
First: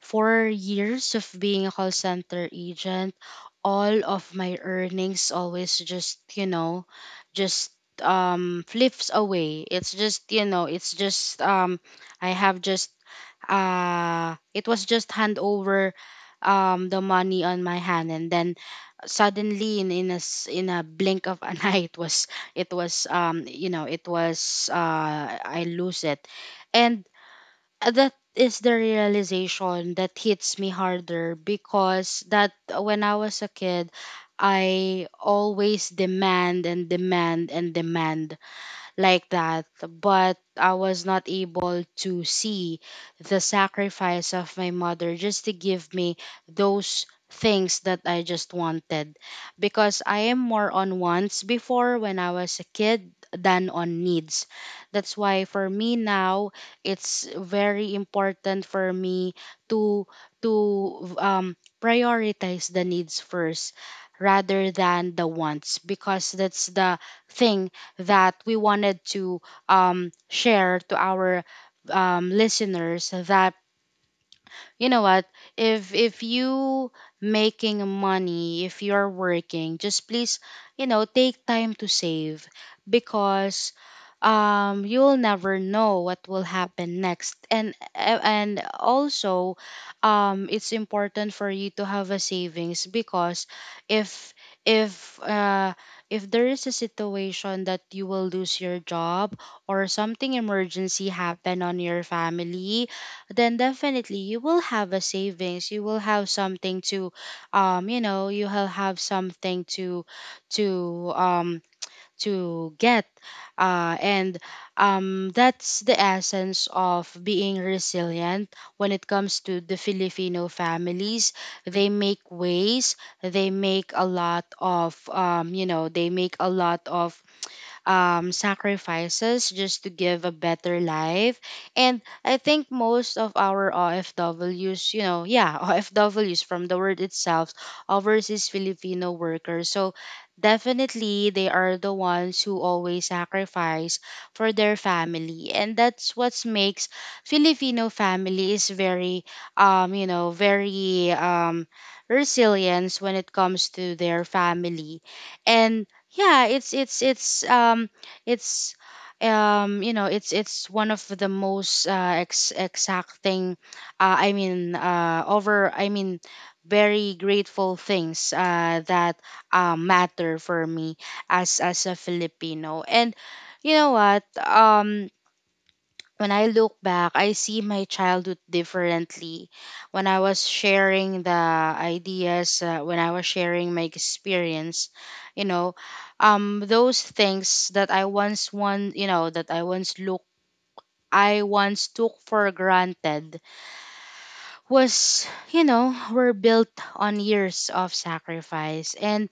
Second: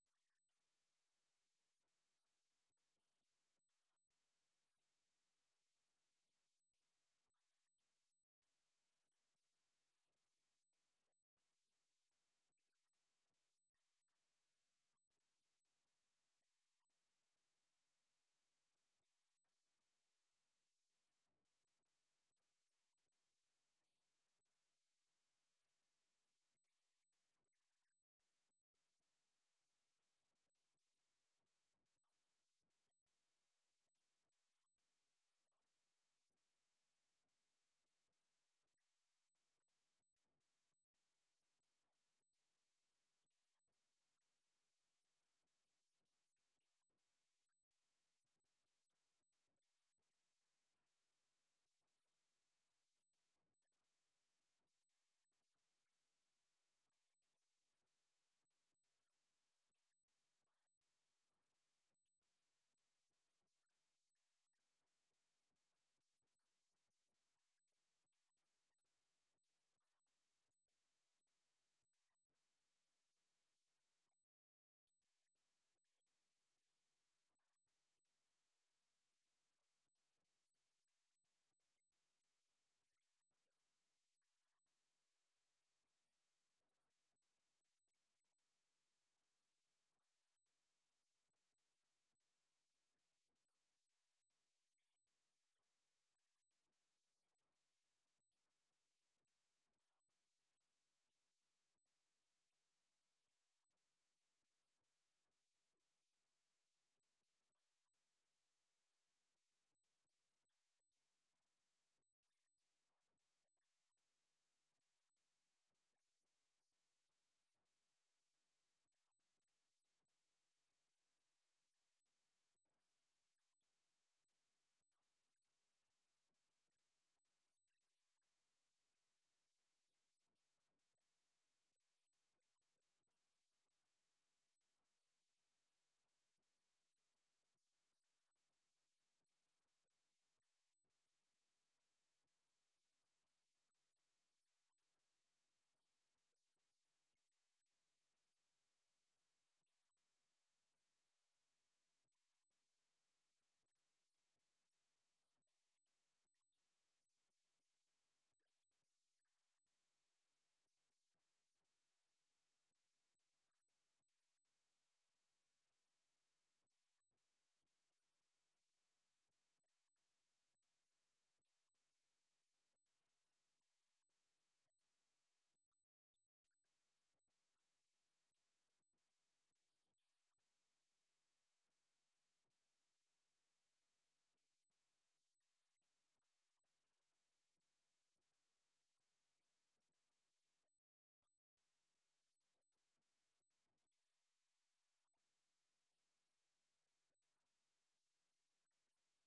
[SPEAKER 1] 4 years of being a call center agent, all of my earnings always just just flips away. It's just it's just I have just it was just hand over the money on my hand, and then suddenly in a blink of an eye, it was I lose it. And that is the realization that hits me harder because that when I was a kid, I always demand and demand and demand like that, but I was not able to see the sacrifice of my mother just to give me those things that I just wanted, because I am more on wants before when I was a kid than on needs. That's why for me now, it's very important for me to prioritize the needs first rather than the wants, because that's the thing that we wanted to share to our listeners that you know what, if you making money, if you're working, just please, you know, take time to save, because you'll never know what will happen next. And also, it's important for you to have a savings, because if if if there is a situation that you will lose your job or something emergency happen on your family, then definitely you will have a savings, you will have something to, you will have something to to um to get. And That's the essence of being resilient when it comes to the filipino families. They make ways, they make a lot of they make a lot of sacrifices just to give a better life. And I think most of our OFWs, you know, yeah, OFWs from the word itself, overseas Filipino workers. So definitely they are the ones who always sacrifice for their family. And that's what makes Filipino family is very, um, you know, very um, resilience when it comes to their family. And yeah, it's you know it's one of the most exacting, I mean over I mean very grateful things that matter for me as a filipino. And you know what, when I look back, I see my childhood differently. When I was sharing the ideas, when I was sharing my experience, you know, those things that I once want, you know, that I once look, I once took for granted was, you know, were built on years of sacrifice, and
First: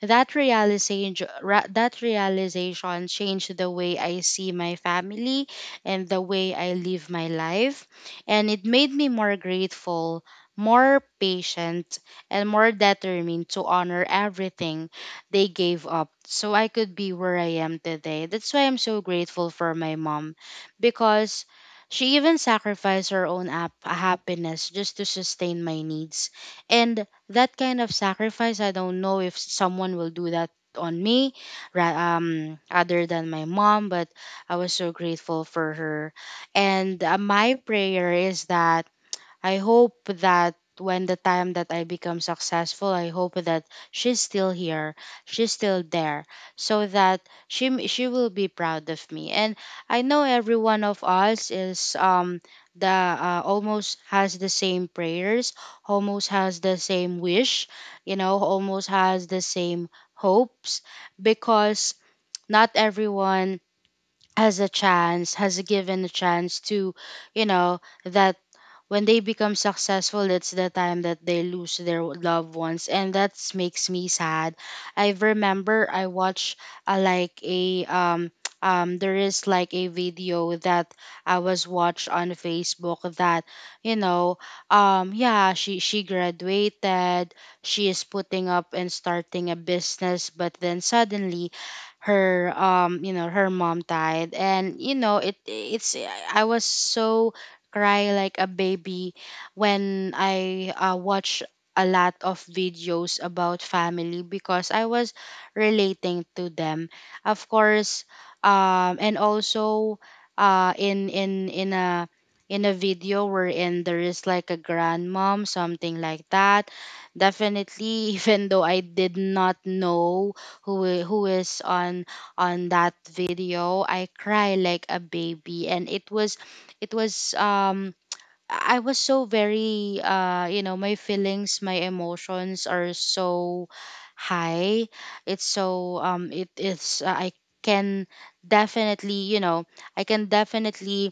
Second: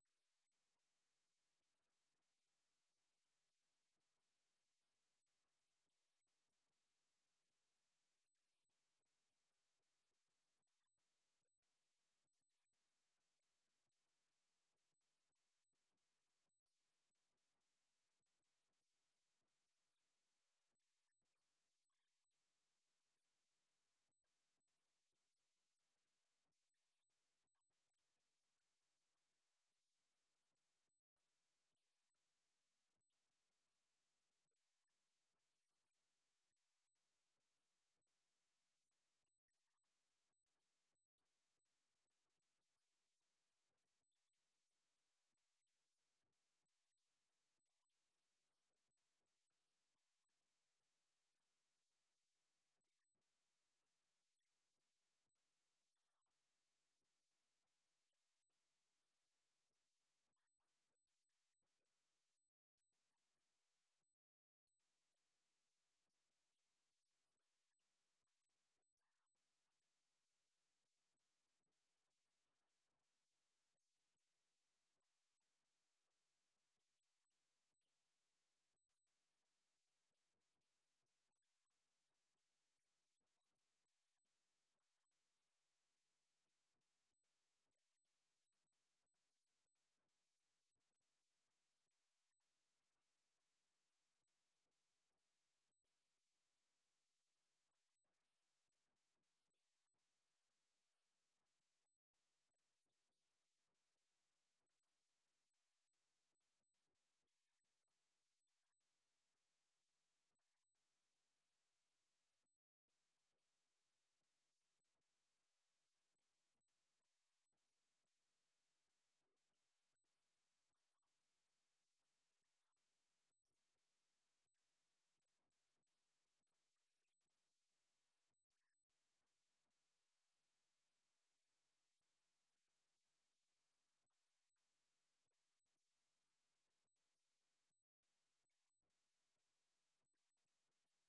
[SPEAKER 1] that realization, that realization changed the way I see my family and the way I live my life, and it made me more grateful, more patient, and more determined to honor everything they gave up so I could be where I am today. That's why I'm so grateful for my mom, because she even sacrificed her own happiness just to sustain my needs. And that kind of sacrifice, I don't know if someone will do that on me other than my mom, but I was so grateful for her. And my prayer is that I hope that when the time that I become successful, I hope that she's still here, she's still there, so that she will be proud of me. And I know every one of us is the almost has the same prayers, almost has the same wish, you know, almost has the same hopes, because not everyone has a chance, has given a chance to, you know, that when they become successful, it's the time that they lose their loved ones, and that makes me sad. I remember I watched like a there is like a video that I was watched on Facebook that you know yeah, she graduated, she is putting up and starting a business, but then suddenly her her mom died, and it's I was so cry like a baby when I watch a lot of videos about family, because I was relating to them, of course. And also, uh in in in a in a video wherein there is like a grandmom, something like that, definitely even though I did not know who is on that video, I cry like a baby. And it was I was so very my feelings, my emotions are so high. It's so it is I can definitely, you know, I can definitely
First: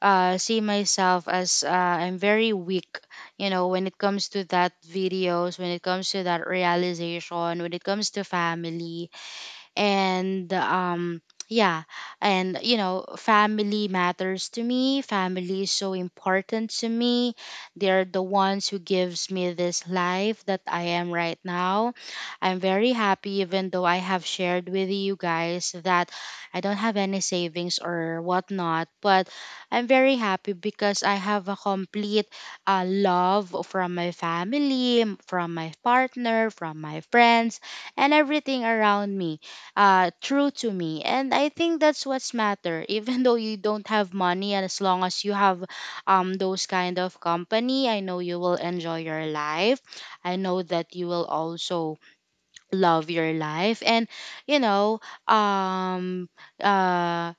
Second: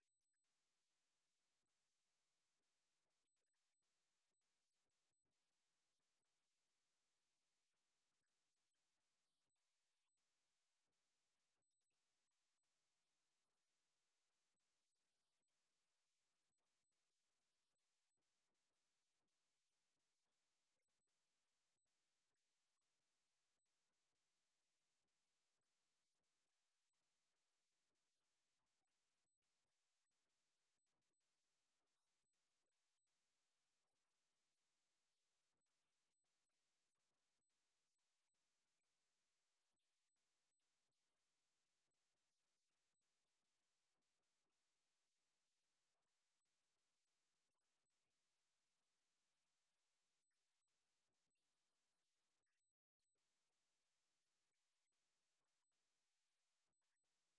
[SPEAKER 1] see myself as I'm very weak, you know, when it comes to that videos, when it comes to that realization, when it comes to family. And yeah, and you know, family matters to me, family is so important to me. They're the ones who gives me this life that I am right now. I'm very happy, even though I have shared with you guys that I don't have any savings or whatnot, but I'm very happy because I have a complete love from my family, from my partner, from my friends, and everything around me, true to me. And I think that's what's matter even though you don't have money, and as long as you have those kind of company, I know you will enjoy your life, I know that you will also love your life. And you know, um uh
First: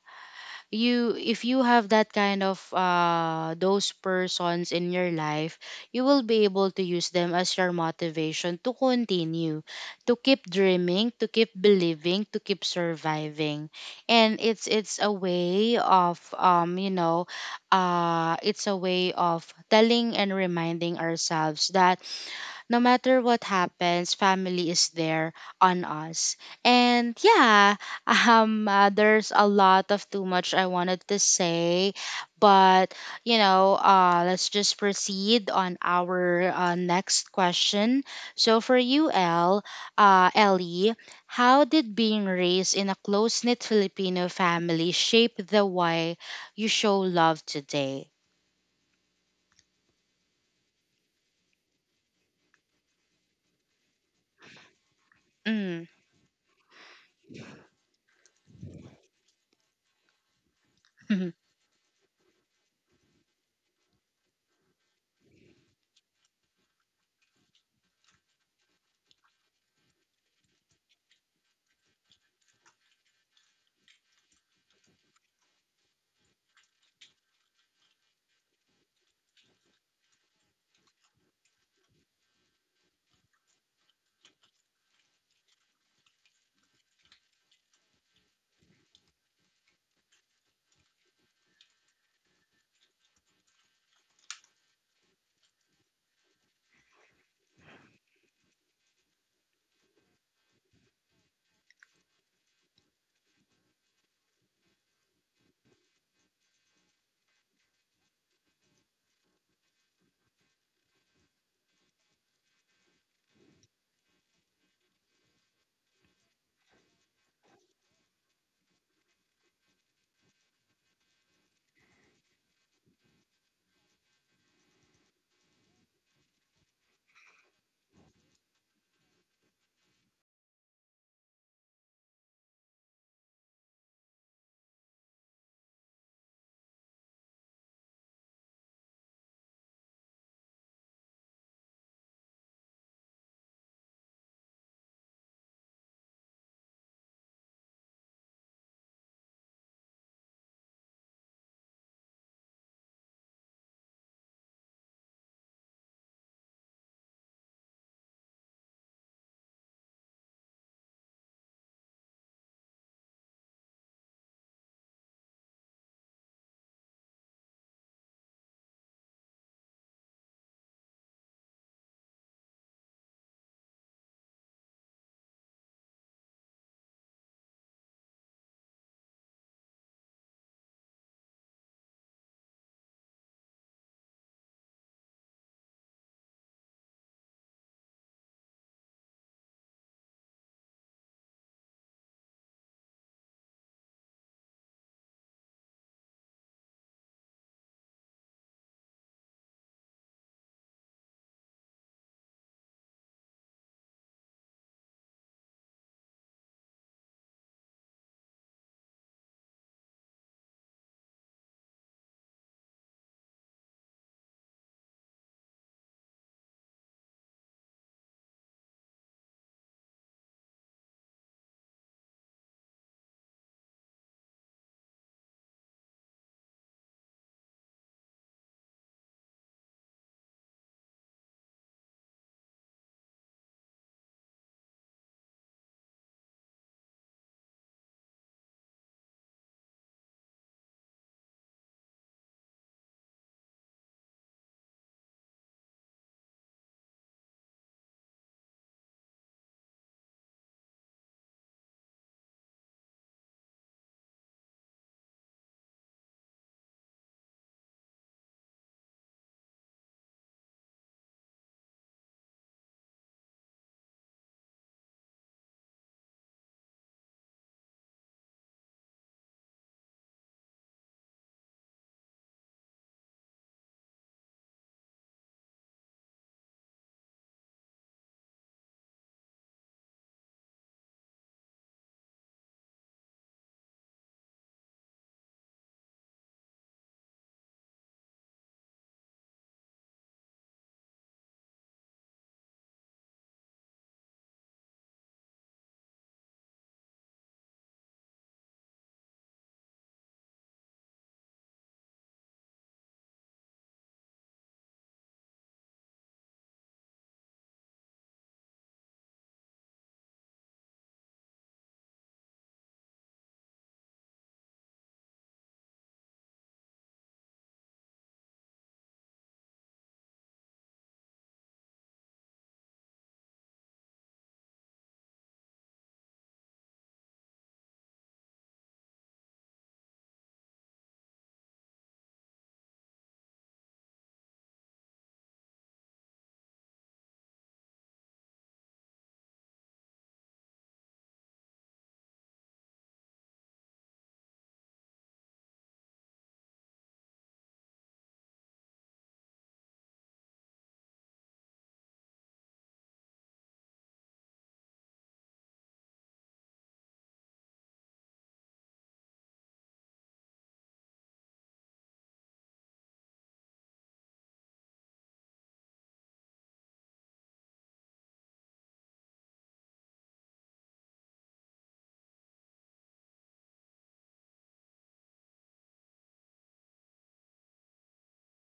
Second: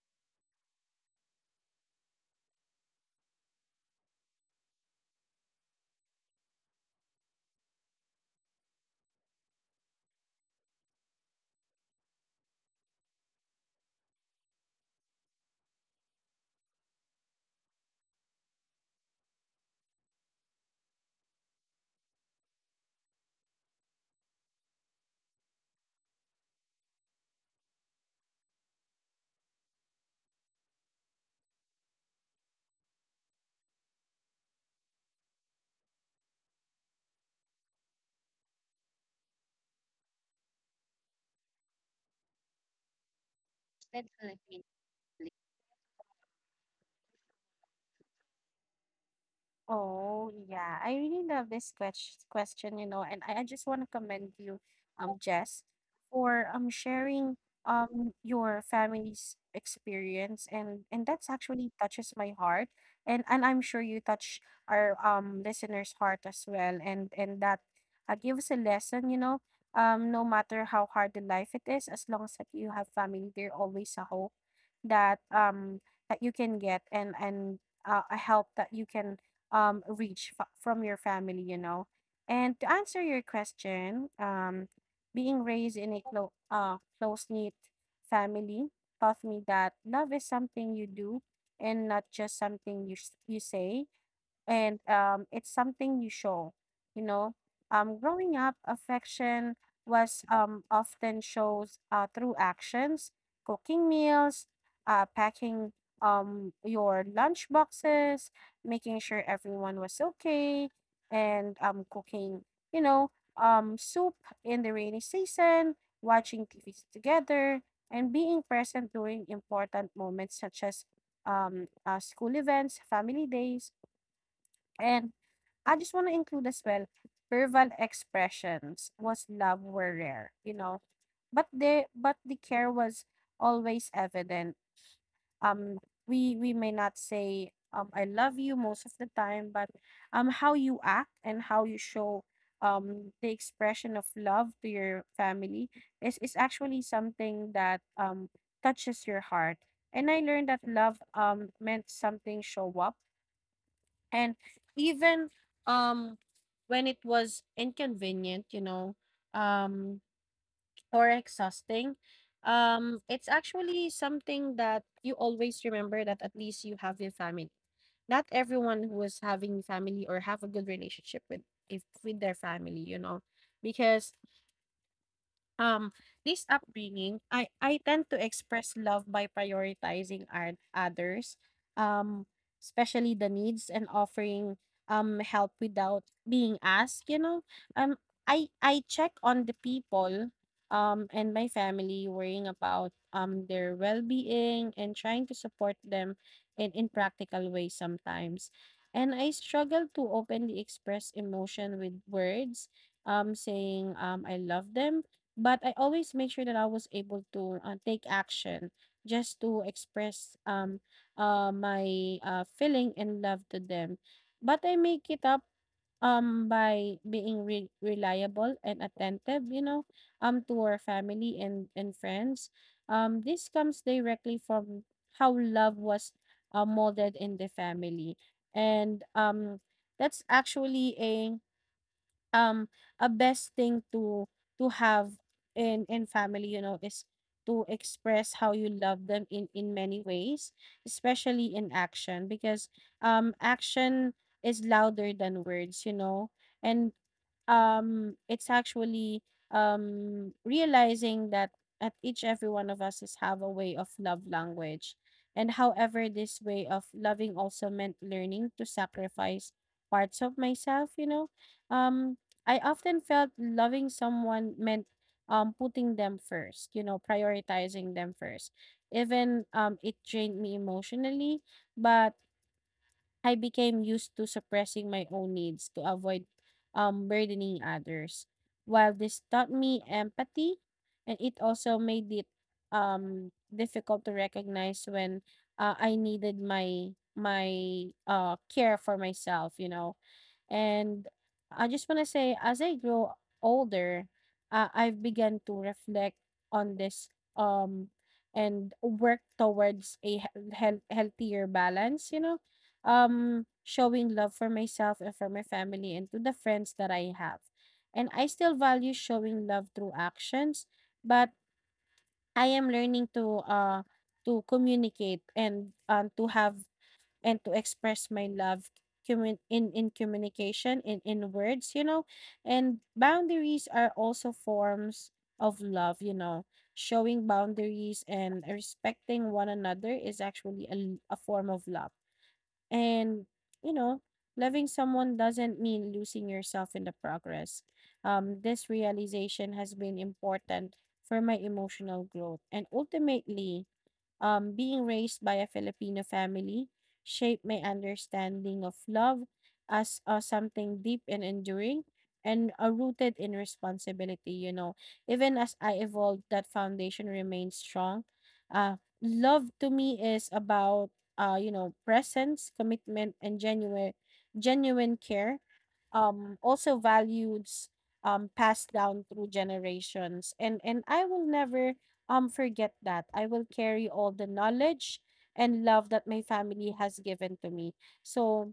[SPEAKER 1] you if you have that kind of those persons in your life, you will be able to use them as your motivation to continue, to keep dreaming, to keep believing, to keep surviving. And it's a way of it's a way of telling and reminding ourselves that no matter what happens, family is there on us. And yeah, there's a lot of too much I wanted to say, but you know, let's just proceed on our next question. So for you, El, Ellie, how did being raised in a close knit Filipino
[SPEAKER 2] Okay.
[SPEAKER 1] family shape the way you show love today?
[SPEAKER 2] Oh, yeah. I really love this question, you know, and I just want to commend you, Jess,
[SPEAKER 1] Mm.
[SPEAKER 2] for sharing your family's experience, and that's actually touches my heart, and I'm sure you touch our listeners' heart as well, and that gives a lesson, you know, no matter how hard the life it is, as long as that you have family, there always a hope that that you can get, and a help that you can reach from your family, you know. And to answer your question, being raised in a close knit family taught me that love is something you do and not just something you say, and it's something you show. You know, growing up, affection was, often shows, through actions, cooking meals, packing, your lunch boxes, making sure everyone was okay, and cooking, you know, soup in the rainy season, watching TVs together, and being present during important moments such as school events, family days, and I just want to include as well verbal expressions was love were rare, you know, but the care was always evident. Um, we may not say I love you most of the time, but how you act and how you show the expression of love to your family is actually something that touches your heart. And I learned that love meant something show up, and even um when it was inconvenient, you know, um or exhausting, it's actually something that you always remember that at least you have your family. Not everyone who is having family or have a good relationship with if with their family, you know, because um, this upbringing, I tend to express love by prioritizing our others, um, especially the needs and offering help without being asked. You know, um, I check on the people, and my family, worrying about their well being and trying to support them in practical ways sometimes, and I struggle to openly express emotion with words, saying I love them, but I always make sure that I was able to take action just to express my feeling and love to them. But I make it up by being reliable and attentive, you know, to our family and friends. This comes directly from how love was molded in the family. And that's actually um a best thing to have in family, you know, is to express how you love them in many ways, especially in action, because action is louder than words, you know. And it's actually realizing that at each every one of us is have a way of love language, and however this way of loving also meant learning to sacrifice parts of myself, you know. um I often felt loving someone meant putting them first, you know, prioritizing them first. Even it drained me emotionally, but I became used to suppressing my own needs to avoid burdening others. While this taught me empathy, and it also made it difficult to recognize when I needed my care for myself, you know. And I just want to say, as I grow older, I've begun to reflect on this, um, and work towards a healthier balance, you know, showing love for myself and for my family and to the friends that I have. And I still value showing love through actions, but I am learning to communicate, and to have and to express my love in communication in words, you know. And boundaries are also forms of love, you know. Showing boundaries and respecting one another is actually a form of love, and you know, loving someone doesn't mean losing yourself in the progress. This realization has been important for my emotional growth, and ultimately, being raised by a Filipino family shaped my understanding of love as something deep and enduring, and rooted in responsibility. You know, even as I evolved, that foundation remains strong. Love to me is about, you know, presence, commitment, and genuine care, also values passed down through generations, and I will never forget that. I will carry all the knowledge and love that my family has given to me. So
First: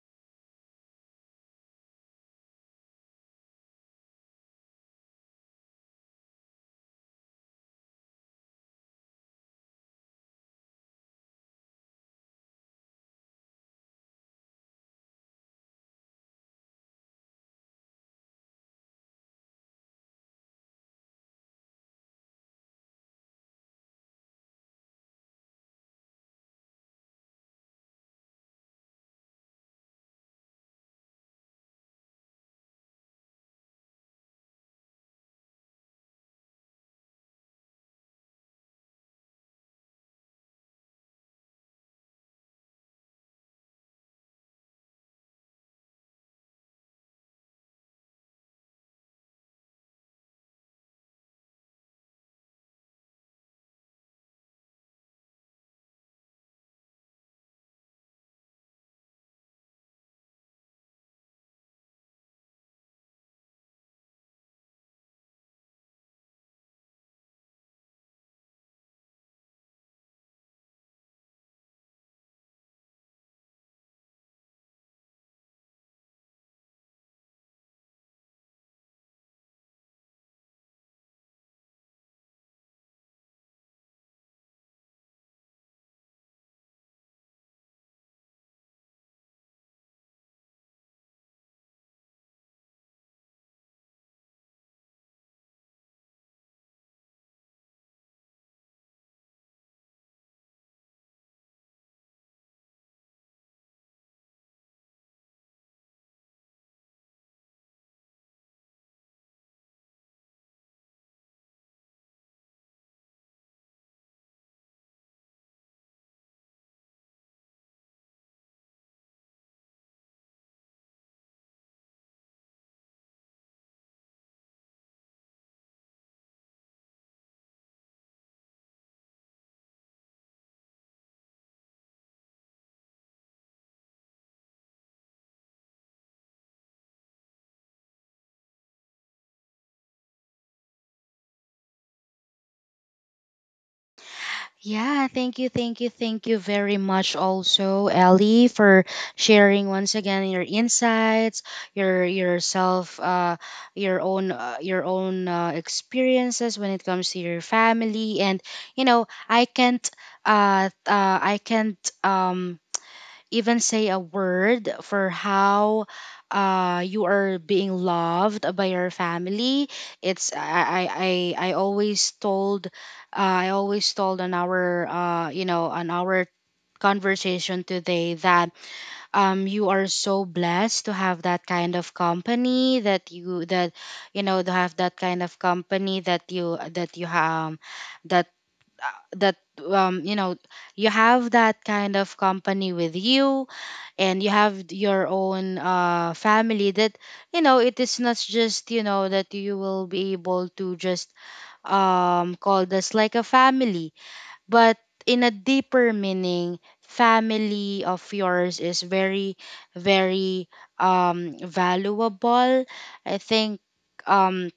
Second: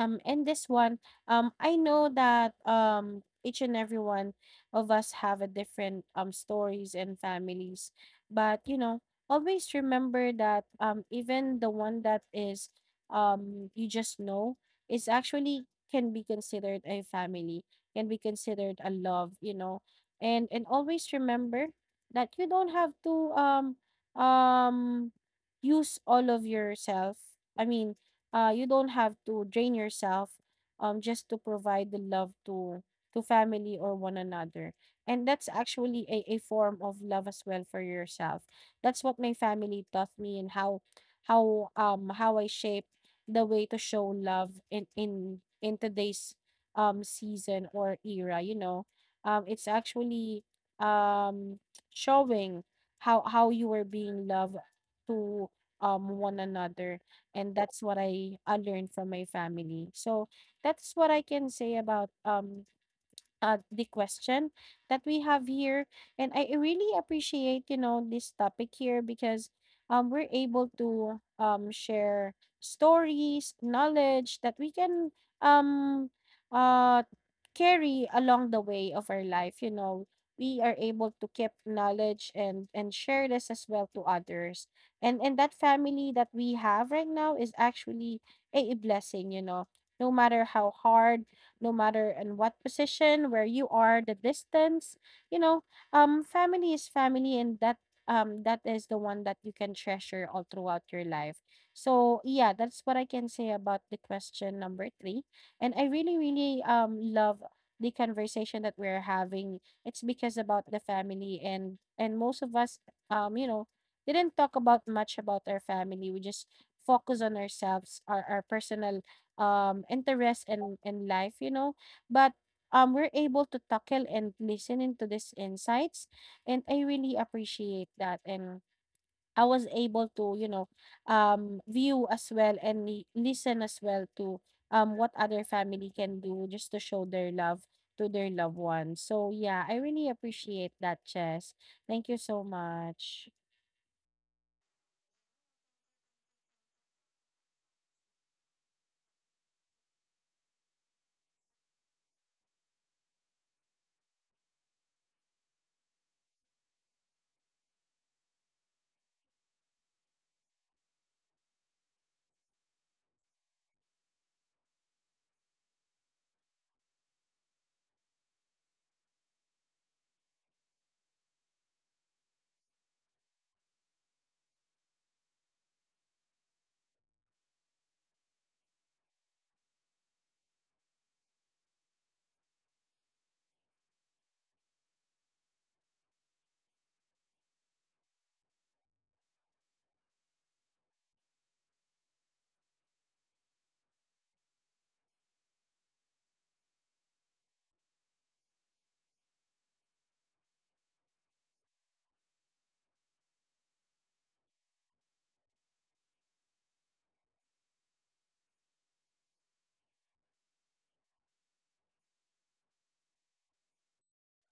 [SPEAKER 2] and this one, I know that each and every one of us have a different stories and families, but you know, always remember that even the one that is you just know is actually can be considered a family, can be considered a love, you know. And always remember that you don't have to um use all of yourself, I mean, you don't have to drain yourself just to provide the love to family or one another. And that's actually a form of love as well for yourself. That's what my family taught me, and how I shape the way to show love in today's season or era, you know. It's actually um showing how you were being loved to one another, and that's what I, learned from my family. So, that's what I can say about, the question that we have here. And I really appreciate, you know, this topic here, because we're able to share stories, knowledge that we can um, uh, carry along the way of our life. You know, we are able to keep knowledge and share this as well to others. And that family that we have right now is actually a blessing. You know, no matter how hard, no matter in what position, where you are, the distance. You know, family is family, and that that is the one that you can treasure all throughout your life. So yeah, that's what I can say about the question number 3. And I really, really love the conversation that we're having. It's because about the family, and most of us you know, didn't talk about much about our family. We just focus on ourselves, our personal interest in life, you know. But we're able to tackle and listen into these insights, and I really appreciate that. And I was able to, you know, view as well and listen as well to what other family can do just to show their love to their loved ones. So yeah, I really appreciate that, chess. Thank you so much.
[SPEAKER 1] Yeah, thank you, thank you, thank you very much also, Ellie, for sharing once again your insights, your yourself, your own experiences when it comes to your family. And you know, I can't, um, even say a word for how you are being loved by your family. It's I always told, on our, on our conversation today that you are so blessed to have that kind of company that you know, to have that kind of company that you have, that that you know you have that kind of company with you, and you have your own family that, you know, it is not just, you know, that you will be able to just call this like a family, but in a deeper meaning, family of yours is very, very, valuable. I think, um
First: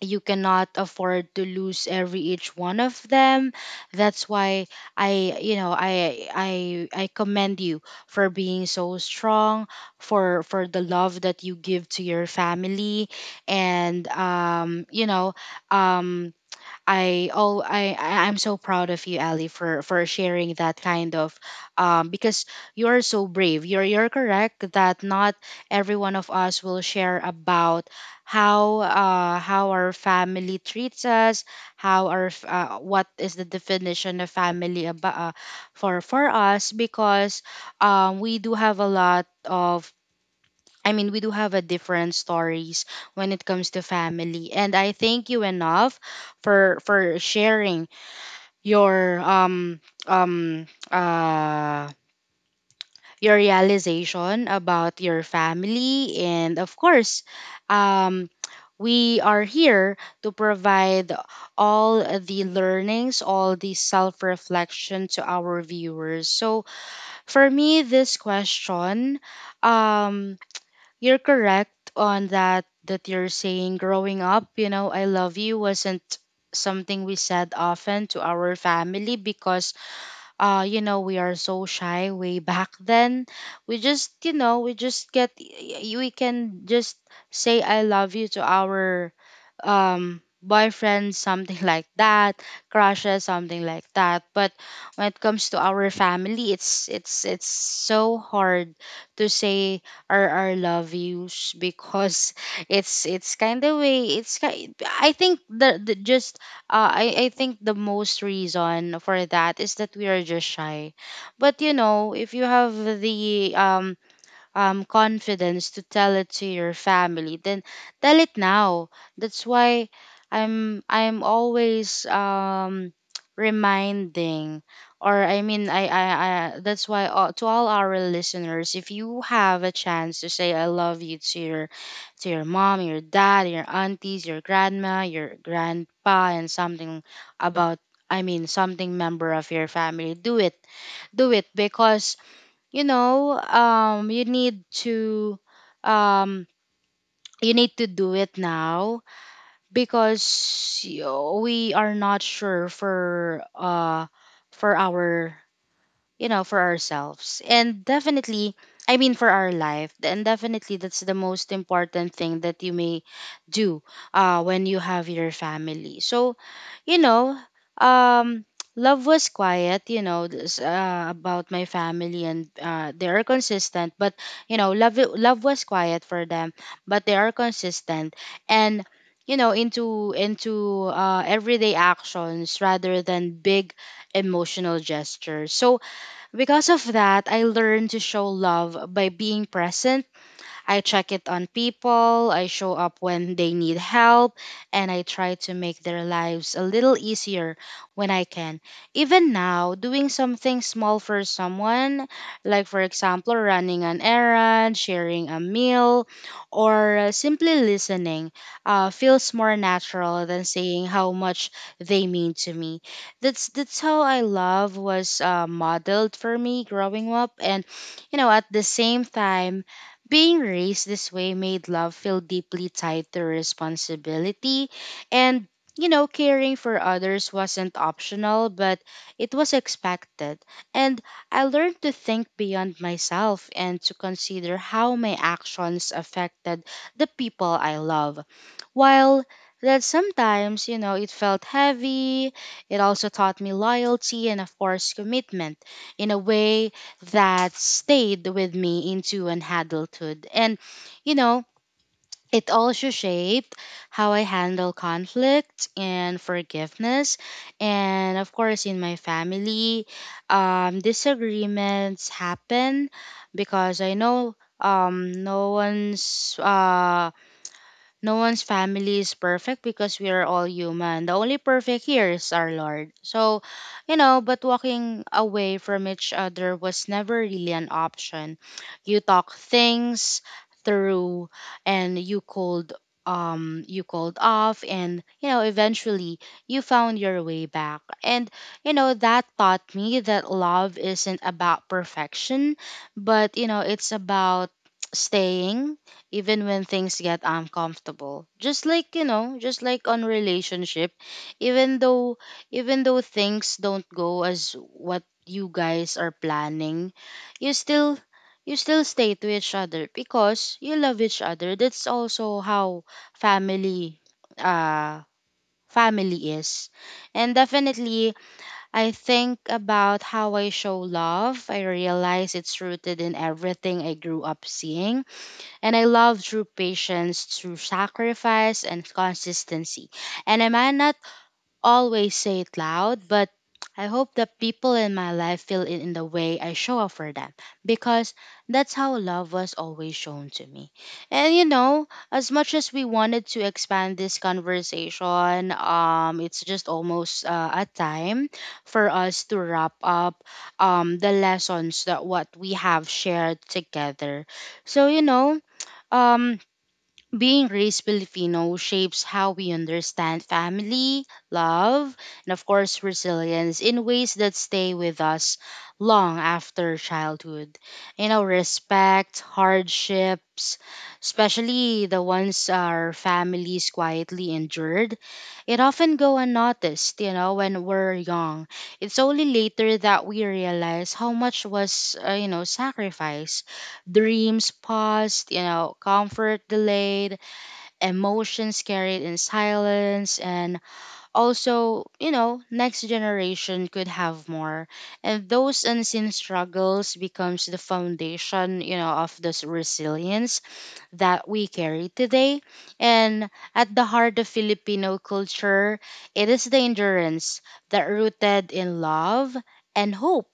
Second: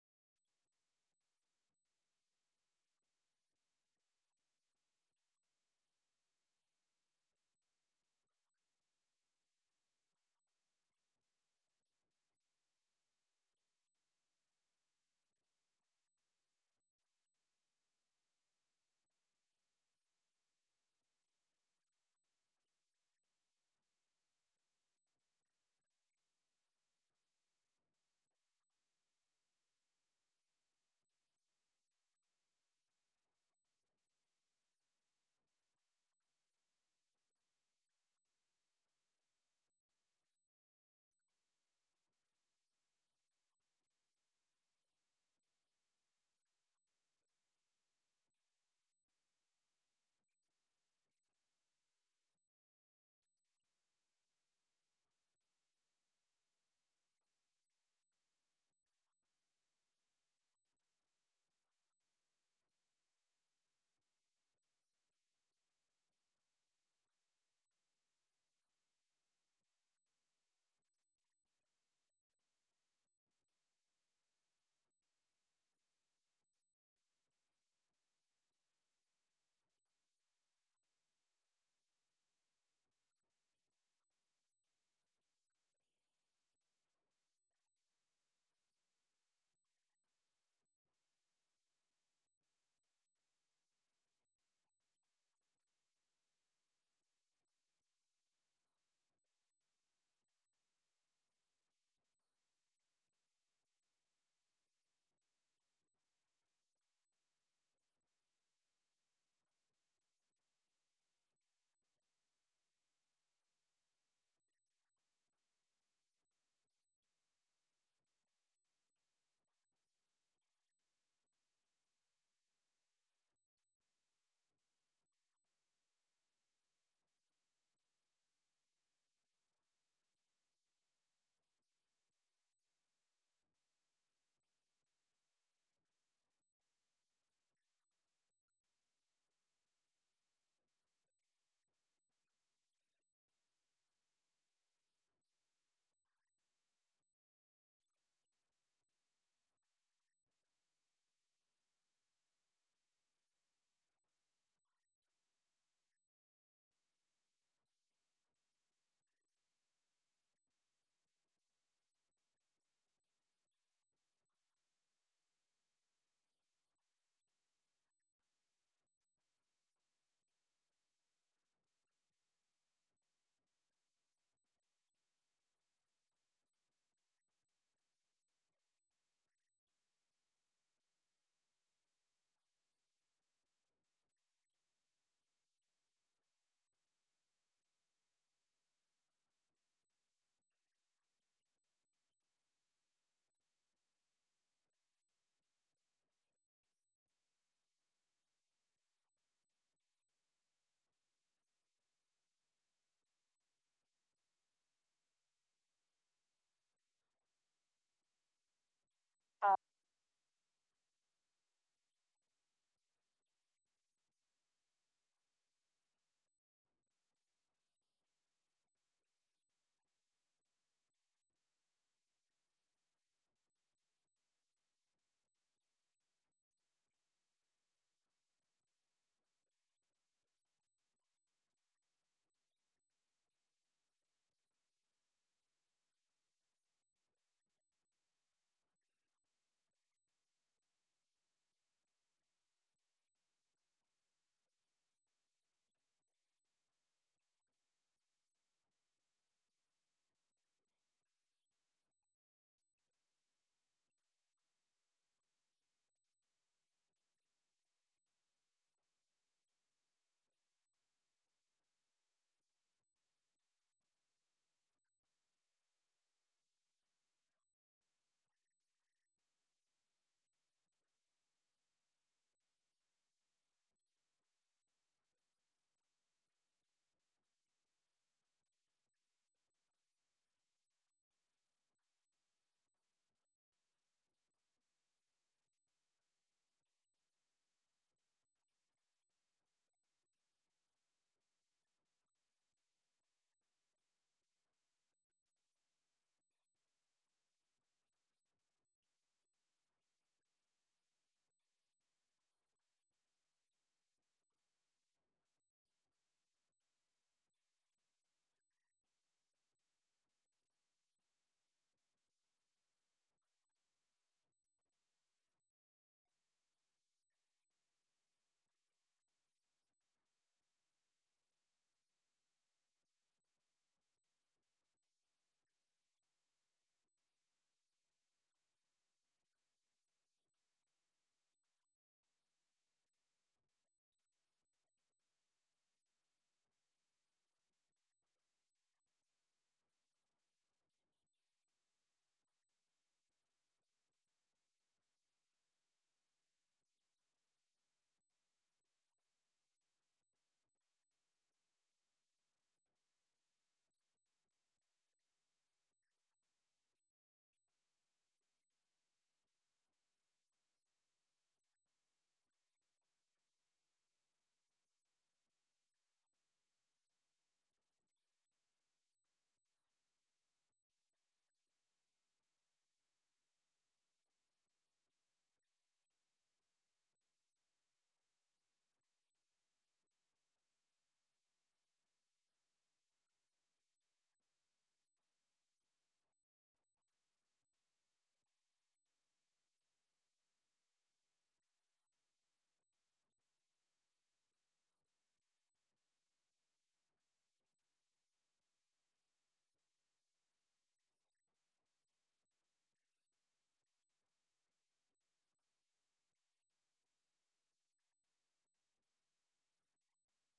[SPEAKER 1] you cannot afford to lose every each one of them. That's why I you know I commend you for being so strong, for the love that you give to your family. And um I all I- I'm so proud of you, Ali, for sharing that kind of because you are so brave. You're correct that not every one of us will share about how our family treats us, what is the definition of family about for us, because we do have a lot of, I mean, we do have a different stories when it comes to family. And I thank you enough for sharing your um um uh your realization about your family. And of course, um, we are here to provide all the learnings, all the self reflection to our viewers. So for me, this question, um you're correct on that that you're saying growing up, you know, I love you wasn't something we said often to our family, because you know, we are so shy way back then. We just, you know, we just get y- y- we can just say I love you to our boyfriend, something like that, crushes, something like that. But when it comes to our family, it's it's so hard to say our love yous, because it's kind of way, it's ki- I think the just I think the most reason for that is that we are just shy. But you know, if you have the confidence to tell it to your family, then tell it now. That's why I'm always reminding, or I mean, I that's why all, to all our listeners, if you have a chance to say I love you to your, to your mom, your dad, your aunties, your grandma, your grandpa, and something about, I mean something member of your family, do it, do it, because you know, um you need to do it now, because we are not sure for our, you know, for ourselves. And definitely, I mean, for our life. And definitely, that's the most important thing that you may do when you have your family. You know, um, love was quiet, you know, this, about my family, and they are consistent. But you know, love was quiet for them, but they are consistent, and you know, into everyday actions rather than big emotional gestures. So because of that, I learned to show love by being present. I check it on people, I show up when they need help, and I try to make their lives a little easier when I can. Even now, doing something small for someone, like for example, running an errand, sharing a meal, or simply listening, feels
[SPEAKER 2] Uh,
[SPEAKER 1] more natural than saying how much they mean to me. That's how I love was modeled for me growing up, and you know, at the same time being raised this way made love feel deeply tied to responsibility, and you know, caring for others wasn't optional, but it was expected. And I learned to think beyond myself and to consider how my actions affected the people I love. While that sometimes, you know, it felt heavy, it also taught me loyalty and, of course, commitment in a way that stayed with me into an adulthood. And, you know, it also shaped how I handle conflict and forgiveness. And, of course, in my family, disagreements happen because I know um no one's uh no one's family is perfect because we are all human. The only perfect here is our Lord. So, you know, but walking away from each other was never really an option. You talk things through, and you called, you called off, and you know eventually you found your way back, and you know that taught me that love isn't about perfection, but you know it's about staying even when things get uncomfortable, just like you know, just like on relationship. even though Even though things don't go as what you guys are planning, you still, you still stay to each other because you love each other. That's also how family, uh family is. And definitely, I think about how I show love, I realize it's rooted in everything I grew up seeing, and I love through patience, through sacrifice and consistency. And I might not always say it loud, but I hope that people in my life feel it in the way I show up for them, because that's how love was always shown to me. And you know, as much as we wanted to expand this conversation, it's just almost a time for us to wrap up the lessons that what we have shared together. So, you know, um, being raised Filipino shapes how we understand family, love, and of course, resilience in ways that stay with us long after childhood. You know, respect, hardships, especially the ones our families quietly endured, it often go unnoticed, you know, when we're young. It's only later that we realize how much was, you know, sacrificed. Dreams paused, you know, comfort delayed, emotions carried in silence, and also, you know, next generation could have more. And those unseen struggles becomes the foundation, you know, of this resilience that we carry today. And at the heart of Filipino culture, it is the endurance that rooted in love and hope,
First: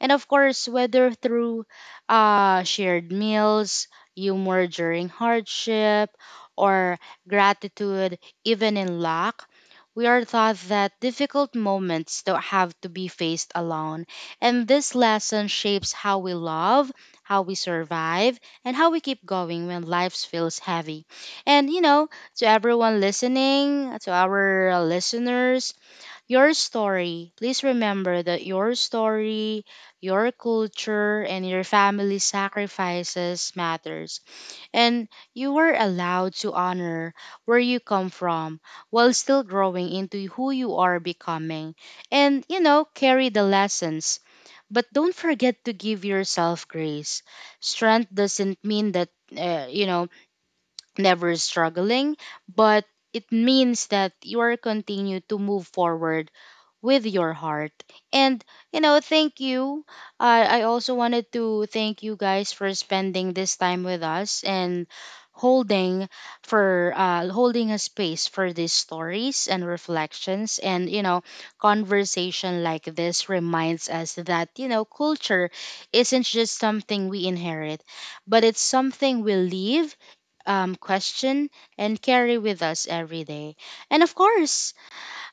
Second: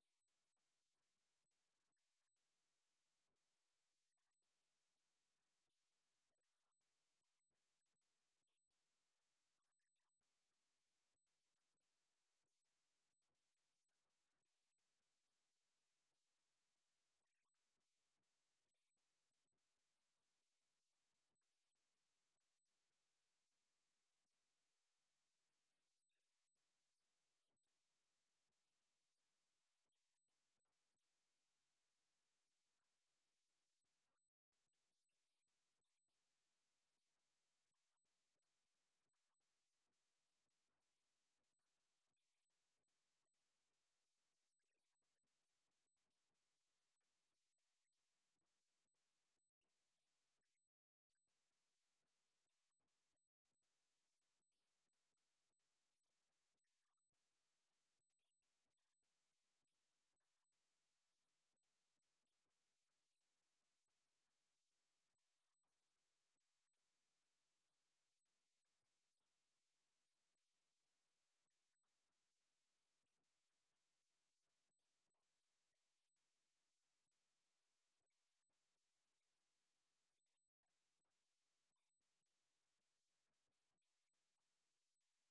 [SPEAKER 1] and of course, whether through shared meals, humor during hardship, or gratitude even in lack, we are taught that difficult moments don't have to be faced alone. And this lesson shapes how we love, how we survive, and how we keep going when life feels heavy. And you know, to everyone listening, to our listeners, your story. Please remember that your story, your culture, and your family sacrifices matters. And you are allowed to honor where you come from while still growing into who you are becoming. And, you know, carry the lessons. But don't forget to give yourself grace. Strength doesn't mean that, uh, you know, never struggling, but it means that you are continue to move forward with your heart. And, you know, thank you. Uh, I also wanted to thank you guys for spending this time with us and holding, for holding a space for these stories and reflections. And you know, conversation like this reminds us that you know culture isn't just something we inherit, but it's something we leave, question, and carry with us every day. And of course,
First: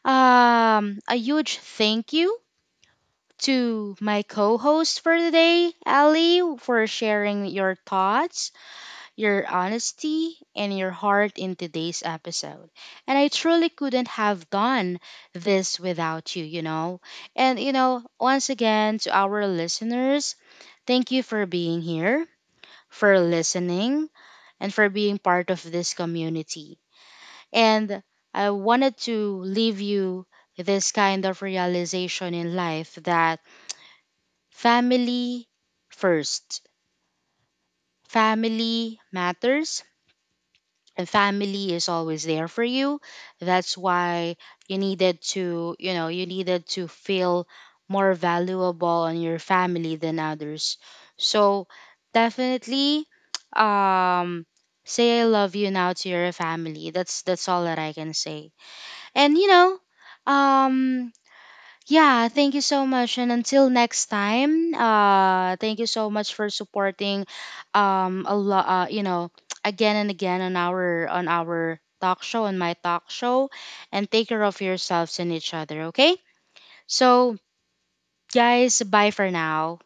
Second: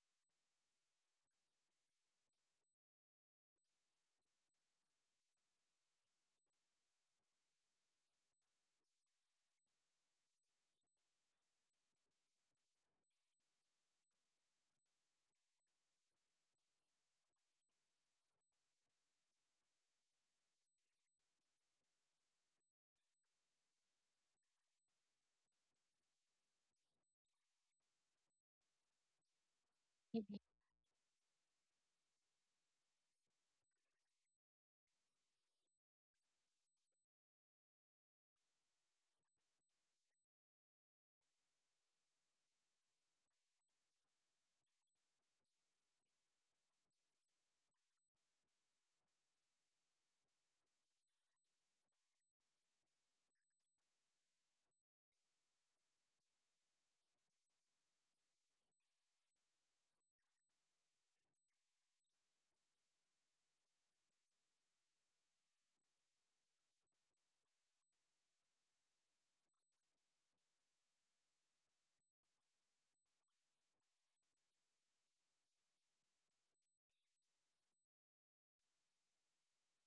[SPEAKER 1] a huge thank you to my co-host for today, Ali, for sharing your thoughts, your honesty, and your heart in today's episode. And I truly couldn't have done this without you, you know. And you know, once again to our listeners, thank you for being here, for listening, and for being part of this community. And I wanted to leave you
[SPEAKER 2] Mhm.
[SPEAKER 1] this kind of realization in life that family first, family matters, and family is always there for you. That's why you needed to, you know, you needed to feel more valuable on your family than others. So definitely, um, say I love you now to your family. That's all that I can say. And you know, um, yeah, thank you so much. And until next time, thank you so much for supporting, a lot, you know, again and again on our talk show, on my talk show, and take care of yourselves and each other. Okay, so guys, bye for now.